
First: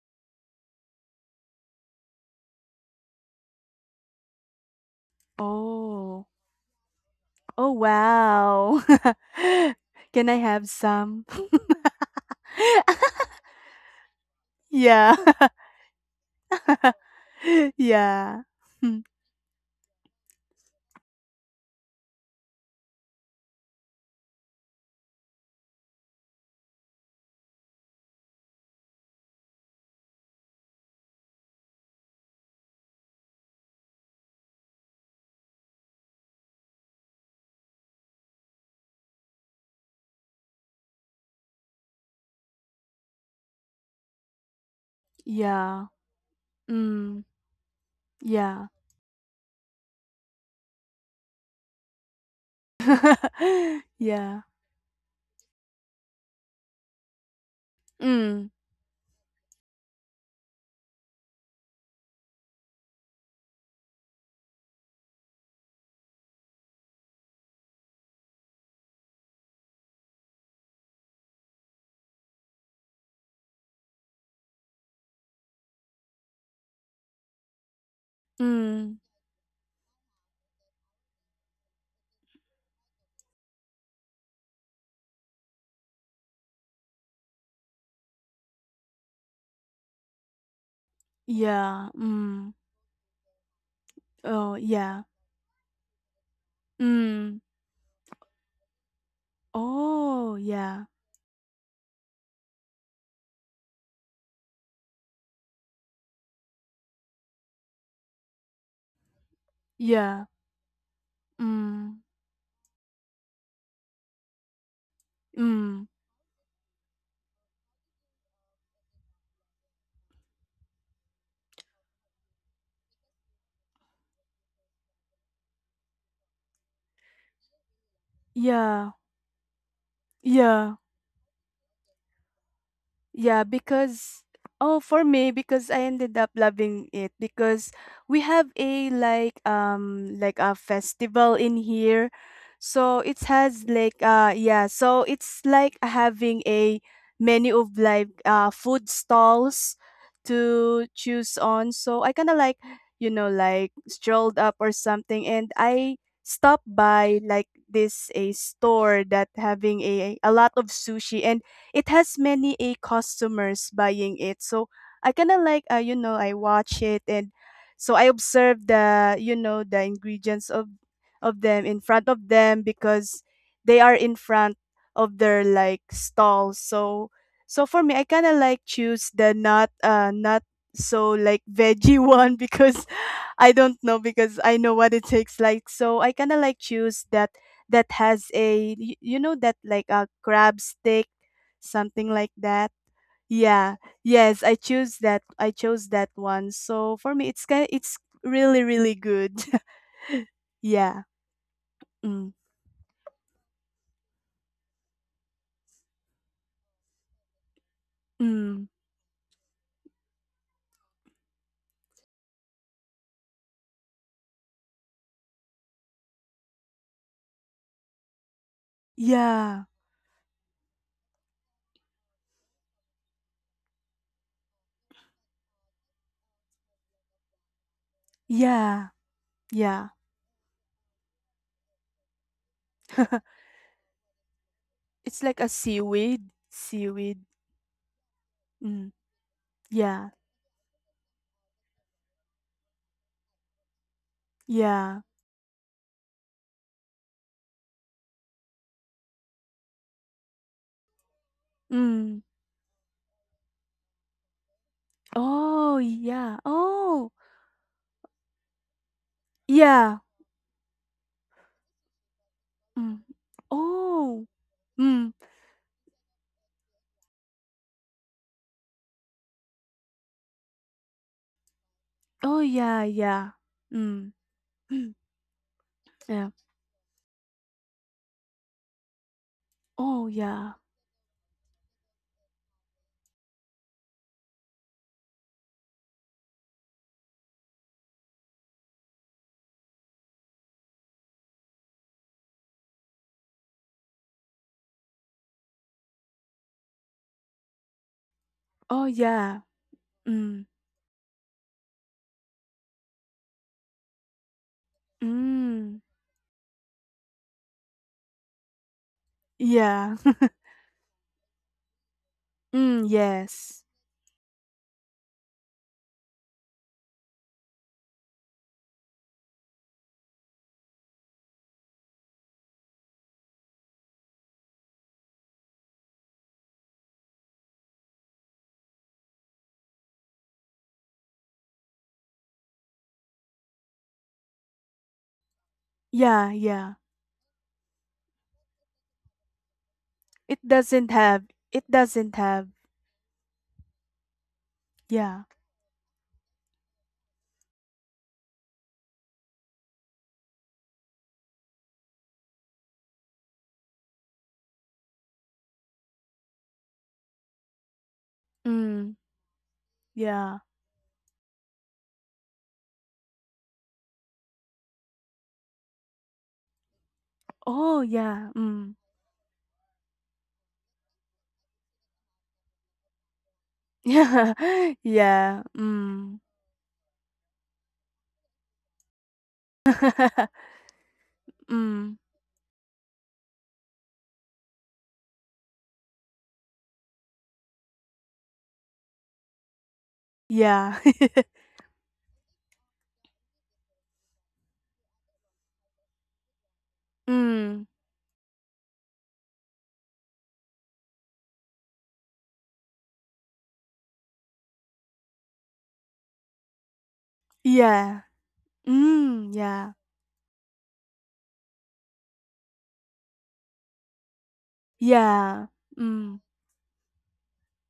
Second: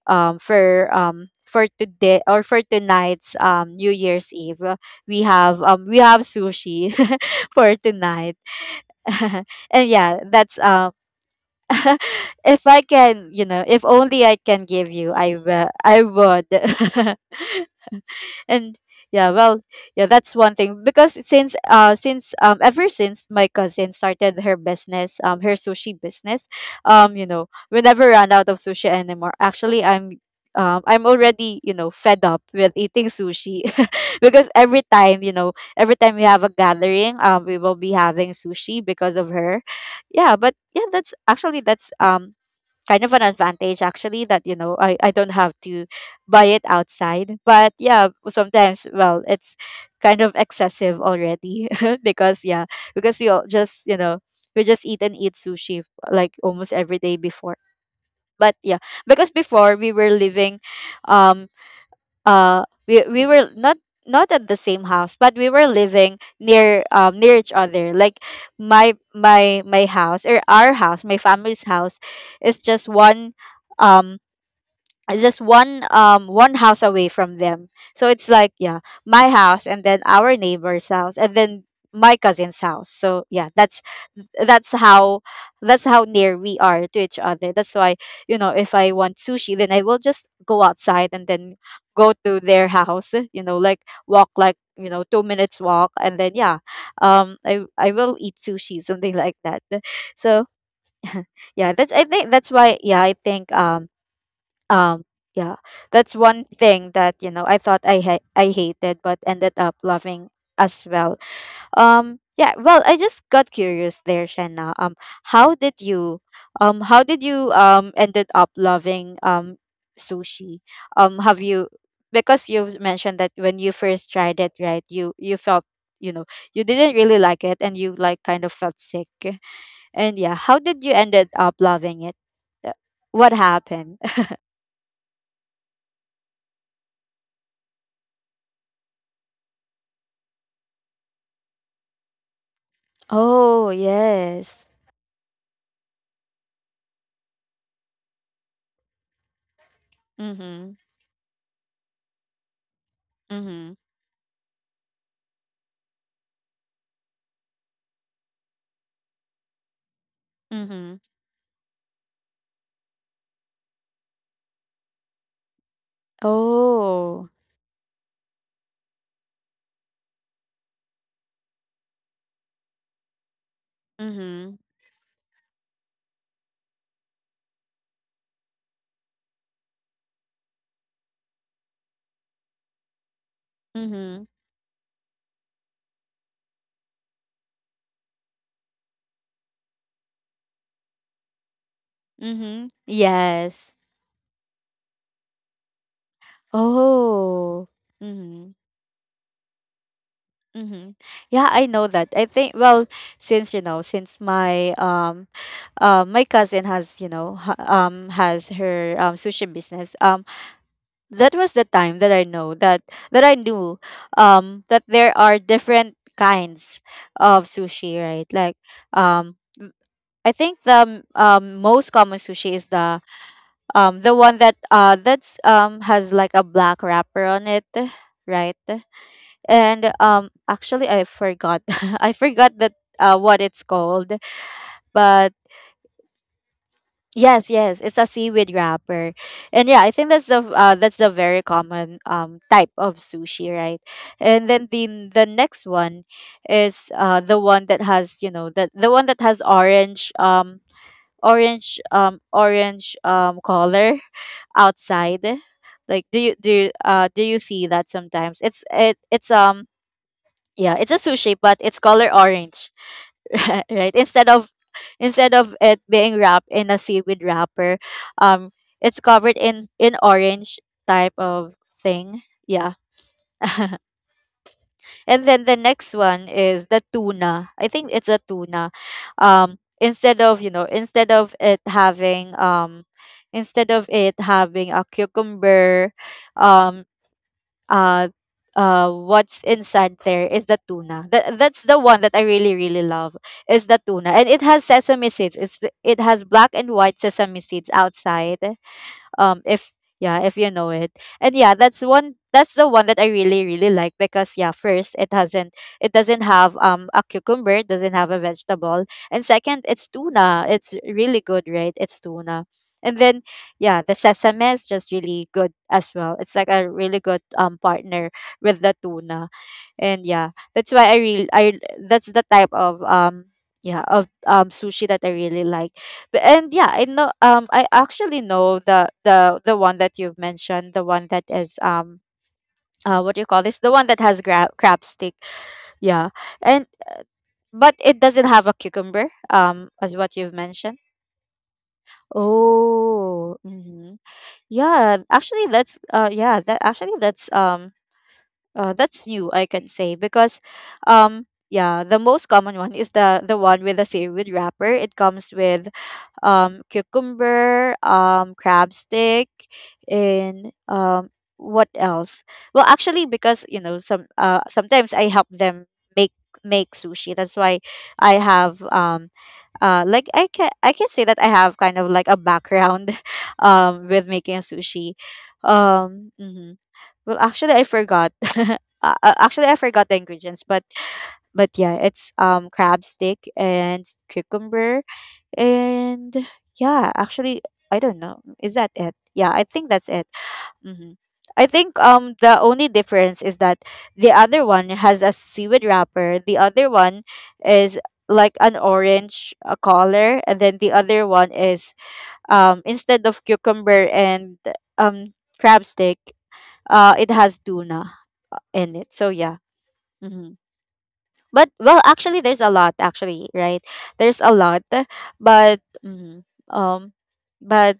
Speaker 1: for today, or for tonight's new year's eve. We have
Speaker 2: Oh.
Speaker 1: sushi
Speaker 2: Oh,
Speaker 1: for tonight.
Speaker 2: wow.
Speaker 1: And yeah,
Speaker 2: Can I
Speaker 1: that's
Speaker 2: have some?
Speaker 1: if I can, you know, if only I can give you,
Speaker 2: Yeah.
Speaker 1: I would.
Speaker 2: Yeah.
Speaker 1: And
Speaker 2: Hmm.
Speaker 1: yeah, well, yeah, that's one thing, because since ever since my cousin started her sushi business, you know, we never run out of sushi anymore. Actually, I'm already, you know, fed up with eating sushi because every time, you know, every time we have a gathering, we will be having sushi because of her. Yeah, but yeah, that's actually, that's kind of an advantage actually, that you know, I don't have to
Speaker 2: Yeah.
Speaker 1: buy it
Speaker 2: Mm.
Speaker 1: outside. But yeah,
Speaker 2: Yeah.
Speaker 1: sometimes, well, it's kind of excessive already because yeah, because we all just, you know,
Speaker 2: Yeah.
Speaker 1: we just eat and eat sushi like almost every day before.
Speaker 2: Mm.
Speaker 1: But yeah, because before we were living, um we were not, not at the same house, but we were living near near each other, like, my house, or our house, my family's house is just one, um it's just one, one house away from them. So it's like, yeah,
Speaker 2: Mm.
Speaker 1: my house, and then our neighbor's house, and then my cousin's house. So yeah, that's how that's how near we are to each other. That's why, you know, if I want sushi, then I will just go outside, and then
Speaker 2: Yeah.
Speaker 1: go to
Speaker 2: Mm.
Speaker 1: their house, you know, like walk,
Speaker 2: Oh,
Speaker 1: like, you
Speaker 2: yeah.
Speaker 1: know, 2 minutes walk, and then yeah,
Speaker 2: Mm.
Speaker 1: I will eat sushi, something like that.
Speaker 2: Oh,
Speaker 1: So
Speaker 2: yeah.
Speaker 1: yeah, that's why. Yeah, I think um yeah, that's one thing that, you know, i thought i hated but ended up
Speaker 2: Yeah.
Speaker 1: loving as well.
Speaker 2: Mm.
Speaker 1: Yeah, well, I just got curious there, shanna. How did
Speaker 2: Mm.
Speaker 1: you how did you ended up loving sushi? Have you Because you've mentioned that when you first tried it, right, you felt, you know, you didn't really like it, and you like kind of felt
Speaker 2: Yeah.
Speaker 1: sick. And yeah, how
Speaker 2: Yeah.
Speaker 1: did you ended up loving it? Uh, what
Speaker 2: Yeah,
Speaker 1: happened?
Speaker 2: because oh, for me, because I ended up loving it because we have a like a festival in here. So it
Speaker 1: Oh,
Speaker 2: has like
Speaker 1: yes.
Speaker 2: yeah, so it's like having a menu of like food stalls
Speaker 1: Mhm.
Speaker 2: to choose on. So I kind of like, you know,
Speaker 1: Mhm.
Speaker 2: like strolled up or something, and I stopped by like this a store that having a lot of
Speaker 1: Mhm.
Speaker 2: sushi, and it has many a customers buying it. So I kind of like you know, I watch it,
Speaker 1: Oh.
Speaker 2: and so I observe the you know the ingredients of them in front of them because they are in
Speaker 1: Mhm.
Speaker 2: front of their like stall. So so for me I kind of like choose the not so like veggie one because I don't know
Speaker 1: Mhm.
Speaker 2: because I know what it takes like, so I kind of like choose that that has a you know that like a crab stick something like
Speaker 1: Mhm.
Speaker 2: that.
Speaker 1: Yes.
Speaker 2: Yeah. Yes, I choose that. I chose that one. So for me, it's
Speaker 1: Oh.
Speaker 2: kind. It's
Speaker 1: Mhm.
Speaker 2: really, really good.
Speaker 1: Mhm.
Speaker 2: Yeah.
Speaker 1: Yeah, I know that. I
Speaker 2: Mm.
Speaker 1: think, well, since you know, since my my cousin has, you know, has
Speaker 2: Mm.
Speaker 1: her sushi business. That was the time that I know that that I knew that there are different kinds of sushi, right? Like um.
Speaker 2: Yeah.
Speaker 1: I think the most common sushi is the one that that's has like a black wrapper on it, right?
Speaker 2: Yeah.
Speaker 1: And
Speaker 2: Yeah.
Speaker 1: actually I forgot I forgot that what it's called, but
Speaker 2: It's like a seaweed. Seaweed.
Speaker 1: yes, yes, it's a seaweed
Speaker 2: Mm.
Speaker 1: wrapper. And yeah, I think
Speaker 2: Yeah.
Speaker 1: that's the very common type of sushi, right? And then
Speaker 2: Yeah.
Speaker 1: the next one is the one that has, you know, the one that has orange
Speaker 2: Mm.
Speaker 1: orange color outside.
Speaker 2: Oh
Speaker 1: Like,
Speaker 2: yeah. Oh
Speaker 1: do you see that? Sometimes it's, it's
Speaker 2: yeah.
Speaker 1: yeah, it's a sushi, but it's color orange
Speaker 2: Mm.
Speaker 1: right, instead
Speaker 2: Oh.
Speaker 1: of,
Speaker 2: Mm.
Speaker 1: instead of it being wrapped in a seaweed wrapper, um it's covered in orange type of thing.
Speaker 2: Oh
Speaker 1: Yeah.
Speaker 2: yeah. Yeah. Mm.
Speaker 1: And then the next one
Speaker 2: Yeah.
Speaker 1: is the tuna. I think it's a tuna.
Speaker 2: Oh yeah.
Speaker 1: Instead of it having instead of it having a cucumber, um, uh, what's inside there is the tuna. That's the one that I really really love is the tuna, and it has sesame seeds. It has black and white sesame seeds outside,
Speaker 2: Oh yeah.
Speaker 1: if yeah, if you
Speaker 2: Mm.
Speaker 1: know it. And yeah, that's the one that I really really like because yeah, first
Speaker 2: Mm,
Speaker 1: it doesn't have a cucumber, it doesn't have a vegetable. And second, it's
Speaker 2: yeah.
Speaker 1: tuna. It's really good, right? It's tuna.
Speaker 2: Mm,
Speaker 1: And then,
Speaker 2: yes.
Speaker 1: yeah, the sesame is just really good as well. It's like a really good partner with the tuna. And yeah, that's why I really I that's the type of yeah of sushi that I really like. And yeah, I actually know the one that you've mentioned, the one that is what do you call this, the one that has crab stick. Yeah.
Speaker 2: Yeah,
Speaker 1: And
Speaker 2: yeah.
Speaker 1: but it doesn't have a cucumber, as what you've
Speaker 2: It
Speaker 1: mentioned.
Speaker 2: doesn't have it doesn't have
Speaker 1: Oh, mm-hmm. Yeah,
Speaker 2: yeah.
Speaker 1: actually, that's yeah that actually that's new, I can say, because yeah, the most common one is the one with a seaweed wrapper. It comes with cucumber, crab
Speaker 2: Mm,
Speaker 1: stick,
Speaker 2: yeah.
Speaker 1: and what else? Well, actually, because sometimes I help them make make sushi. That's why
Speaker 2: Oh
Speaker 1: I
Speaker 2: yeah.
Speaker 1: have
Speaker 2: Mm.
Speaker 1: like, I can say that I have kind of like a background with making
Speaker 2: Yeah.
Speaker 1: sushi.
Speaker 2: Yeah. Mm.
Speaker 1: Mhm. Well, actually, I forgot. Actually, I forgot the ingredients, but yeah,
Speaker 2: Mm.
Speaker 1: it's crab stick and cucumber. And yeah, actually, I don't know. Is that it? Yeah, I think that's it.
Speaker 2: Yeah.
Speaker 1: hmm I think the only difference is that the other one has a seaweed wrapper. The other one
Speaker 2: Mm.
Speaker 1: is like an orange color, and then the other one is instead of cucumber and um crab stick, it has tuna
Speaker 2: Yeah.
Speaker 1: in it. So yeah.
Speaker 2: Mm, yeah.
Speaker 1: hmm but well, actually, there's a lot. Actually, right? There's a lot,
Speaker 2: Yeah.
Speaker 1: but
Speaker 2: Mm.
Speaker 1: um, but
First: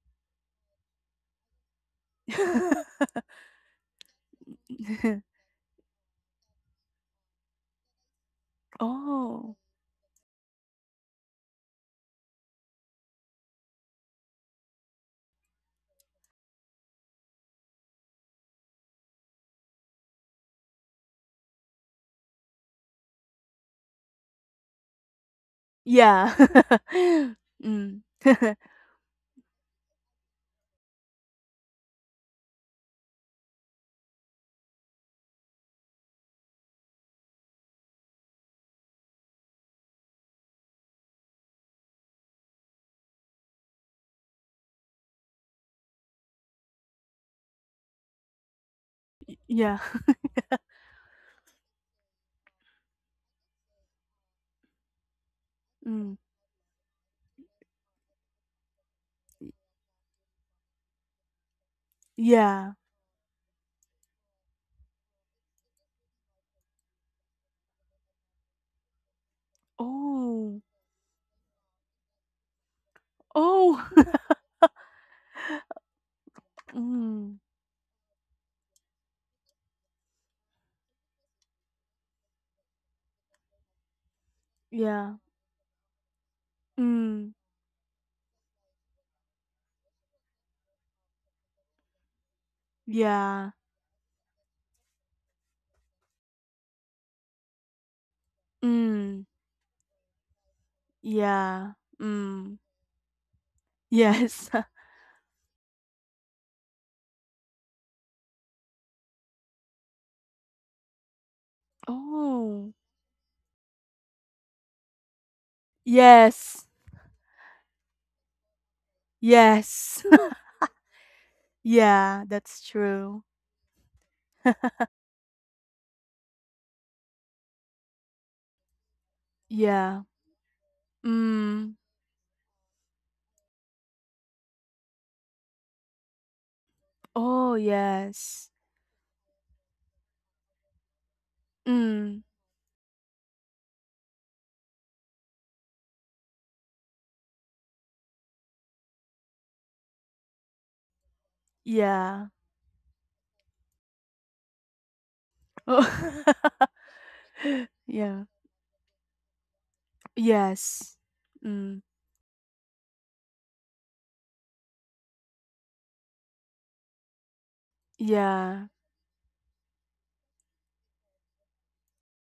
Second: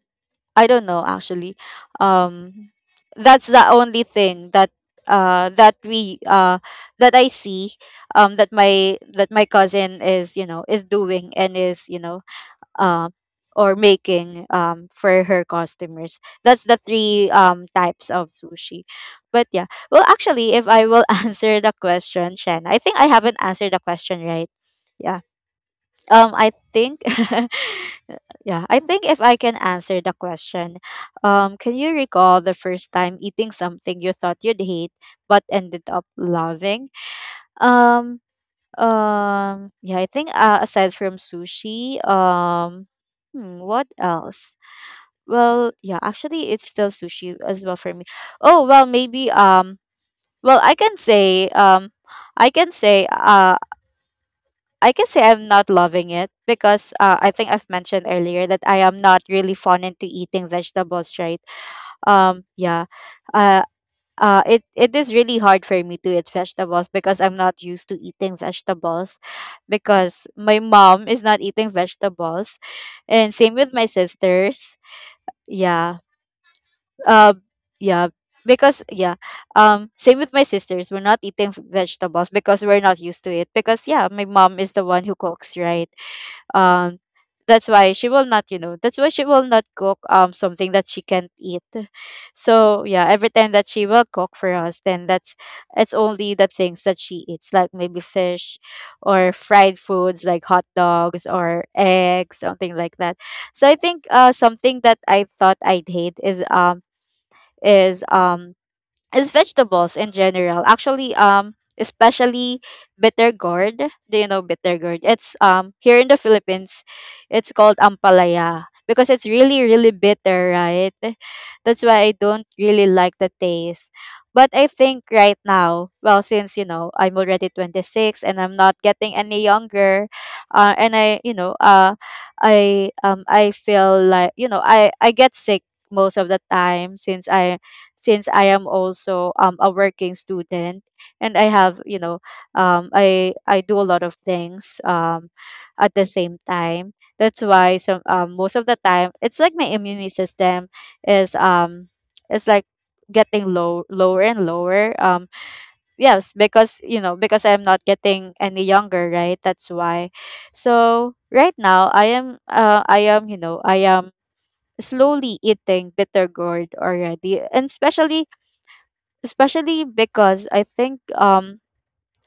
Speaker 1: I don't know. Actually, um, that's the only thing that that we that I see, that my
Speaker 2: Oh.
Speaker 1: cousin is doing and is, uh, or making, for her customers. That's the three types of sushi. But yeah, well, actually, if I will answer the question, Shen, I think I haven't answered the question right. Yeah.
Speaker 2: Yeah.
Speaker 1: Um, I think,
Speaker 2: Mm.
Speaker 1: yeah, I think if I can answer the question, can you recall the first time eating something you thought you'd hate but ended up loving? Um, yeah, I think, aside from sushi, what else? Well, yeah, actually, it's still sushi as well for me. Oh, well, maybe,
Speaker 2: Yeah.
Speaker 1: well, I can say uh I can say I'm not loving
Speaker 2: Mm.
Speaker 1: it because, I think I've mentioned earlier that I am not really fond into eating vegetables, right?
Speaker 2: Yeah.
Speaker 1: Yeah. Uh it is really hard for me to eat vegetables because I'm not used to eating vegetables, because my
Speaker 2: Oh.
Speaker 1: mom is not eating vegetables, and same with my
Speaker 2: Oh.
Speaker 1: sisters. Yeah. Uh,
Speaker 2: Mm,
Speaker 1: yeah, because yeah, same with my sisters. We're not eating vegetables because we're not used to it. Because yeah, my mom is the one
Speaker 2: yeah.
Speaker 1: who cooks, right? Um,
Speaker 2: Mm,
Speaker 1: that's why she will not cook something that she can't eat. So yeah, every
Speaker 2: yeah.
Speaker 1: time that she will cook for us, then that's it's only the things that she eats, like maybe fish
Speaker 2: Mm,
Speaker 1: or fried foods like hot dogs or
Speaker 2: yeah.
Speaker 1: eggs,
Speaker 2: Mm,
Speaker 1: something like that. So I think,
Speaker 2: yes.
Speaker 1: something that I thought I'd hate is um is vegetables in general. Actually, especially
Speaker 2: Oh,
Speaker 1: bitter gourd. Do you know bitter gourd? It's here in the
Speaker 2: yes.
Speaker 1: Philippines, it's called ampalaya because it's really really
Speaker 2: Yes.
Speaker 1: bitter, right? That's why I
Speaker 2: Yeah,
Speaker 1: don't
Speaker 2: that's
Speaker 1: really like
Speaker 2: true.
Speaker 1: the taste. But I think right now, well, since I'm already 26 and I'm not getting any
Speaker 2: Yeah.
Speaker 1: younger, and I, you know,
Speaker 2: Mm,
Speaker 1: uh, I um I feel like, I get sick most of the time since
Speaker 2: oh,
Speaker 1: I
Speaker 2: yes.
Speaker 1: am also a working student, and I have you know
Speaker 2: Mm,
Speaker 1: I do a lot of things at the same time. That's why some most of the time it's like my immune system is um
Speaker 2: yeah.
Speaker 1: is like getting lower and lower. Yes,
Speaker 2: Oh.
Speaker 1: because you know because I'm not
Speaker 2: Yeah.
Speaker 1: getting any younger, right? That's why.
Speaker 2: Yes.
Speaker 1: So right
Speaker 2: Mm,
Speaker 1: now I am you know I am slowly eating bitter gourd already, and
Speaker 2: yeah.
Speaker 1: especially because I think,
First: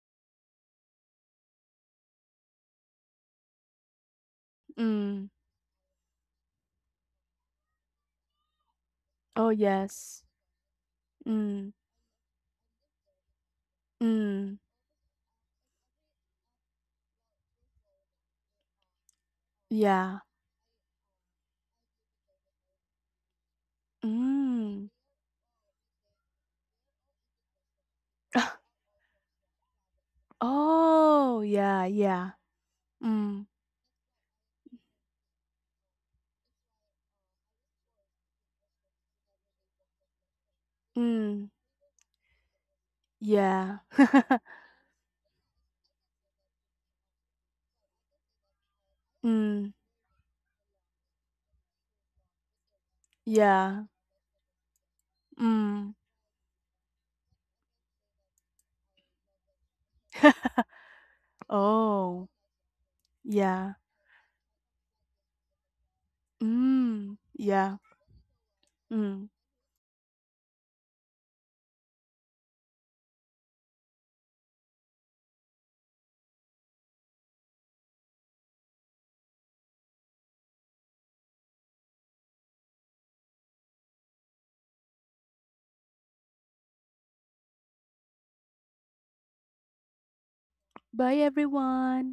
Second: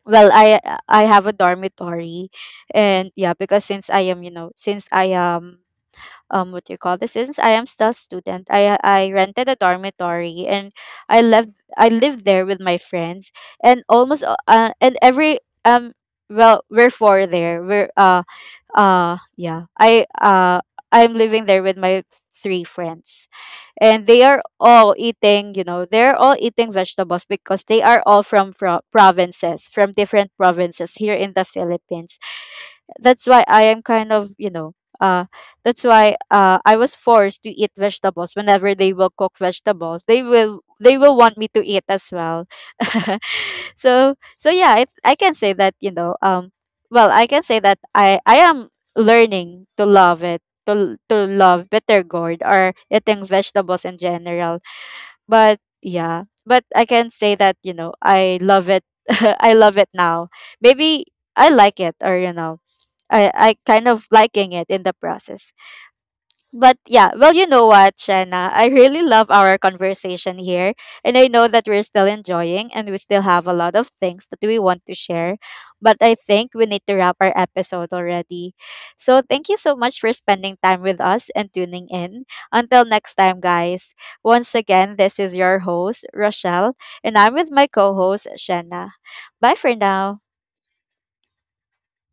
Speaker 1: well, I have a dormitory. And yeah, because since I
Speaker 2: Mm,
Speaker 1: am what do you call this, since I am still student, I rented
Speaker 2: oh,
Speaker 1: a
Speaker 2: yes.
Speaker 1: dormitory. And i left
Speaker 2: Mm,
Speaker 1: I lived there with my friends. And almost a-
Speaker 2: mm,
Speaker 1: and every um well, we're four there. We're yeah I
Speaker 2: yeah.
Speaker 1: I'm living there with my three friends. And
Speaker 2: Mm.
Speaker 1: they're all eating vegetables because they are all from different provinces here in
Speaker 2: Oh,
Speaker 1: the
Speaker 2: yeah,
Speaker 1: Philippines.
Speaker 2: yeah.
Speaker 1: That's why
Speaker 2: Mm,
Speaker 1: I am kind of, you know, uh that's why I was forced to eat vegetables whenever they will cook vegetables. They will want
Speaker 2: mm,
Speaker 1: me to eat as well.
Speaker 2: yeah.
Speaker 1: So yeah, I can say that, well, I can say that I am learning
Speaker 2: Mm,
Speaker 1: to love it. To, to love bitter gourd or eating vegetables
Speaker 2: yeah.
Speaker 1: in general. But
Speaker 2: Mm.
Speaker 1: yeah, but I can say that, I love it. I love it now. Maybe I like it, or,
Speaker 2: Oh,
Speaker 1: I
Speaker 2: yeah.
Speaker 1: kind of liking it in the process. But yeah,
Speaker 2: Mm,
Speaker 1: well, you know
Speaker 2: yeah.
Speaker 1: what, Shanna? I really love
Speaker 2: Mm.
Speaker 1: our conversation here. And I know that we're still enjoying and we still have a lot of things that we want to share. But I think we need to wrap our episode already. So thank you so much for spending time with us and tuning in. Until next time, guys. Once again, this is your host, Rochelle, and I'm with my co host, Shanna. Bye for now.
Speaker 2: Bye, everyone.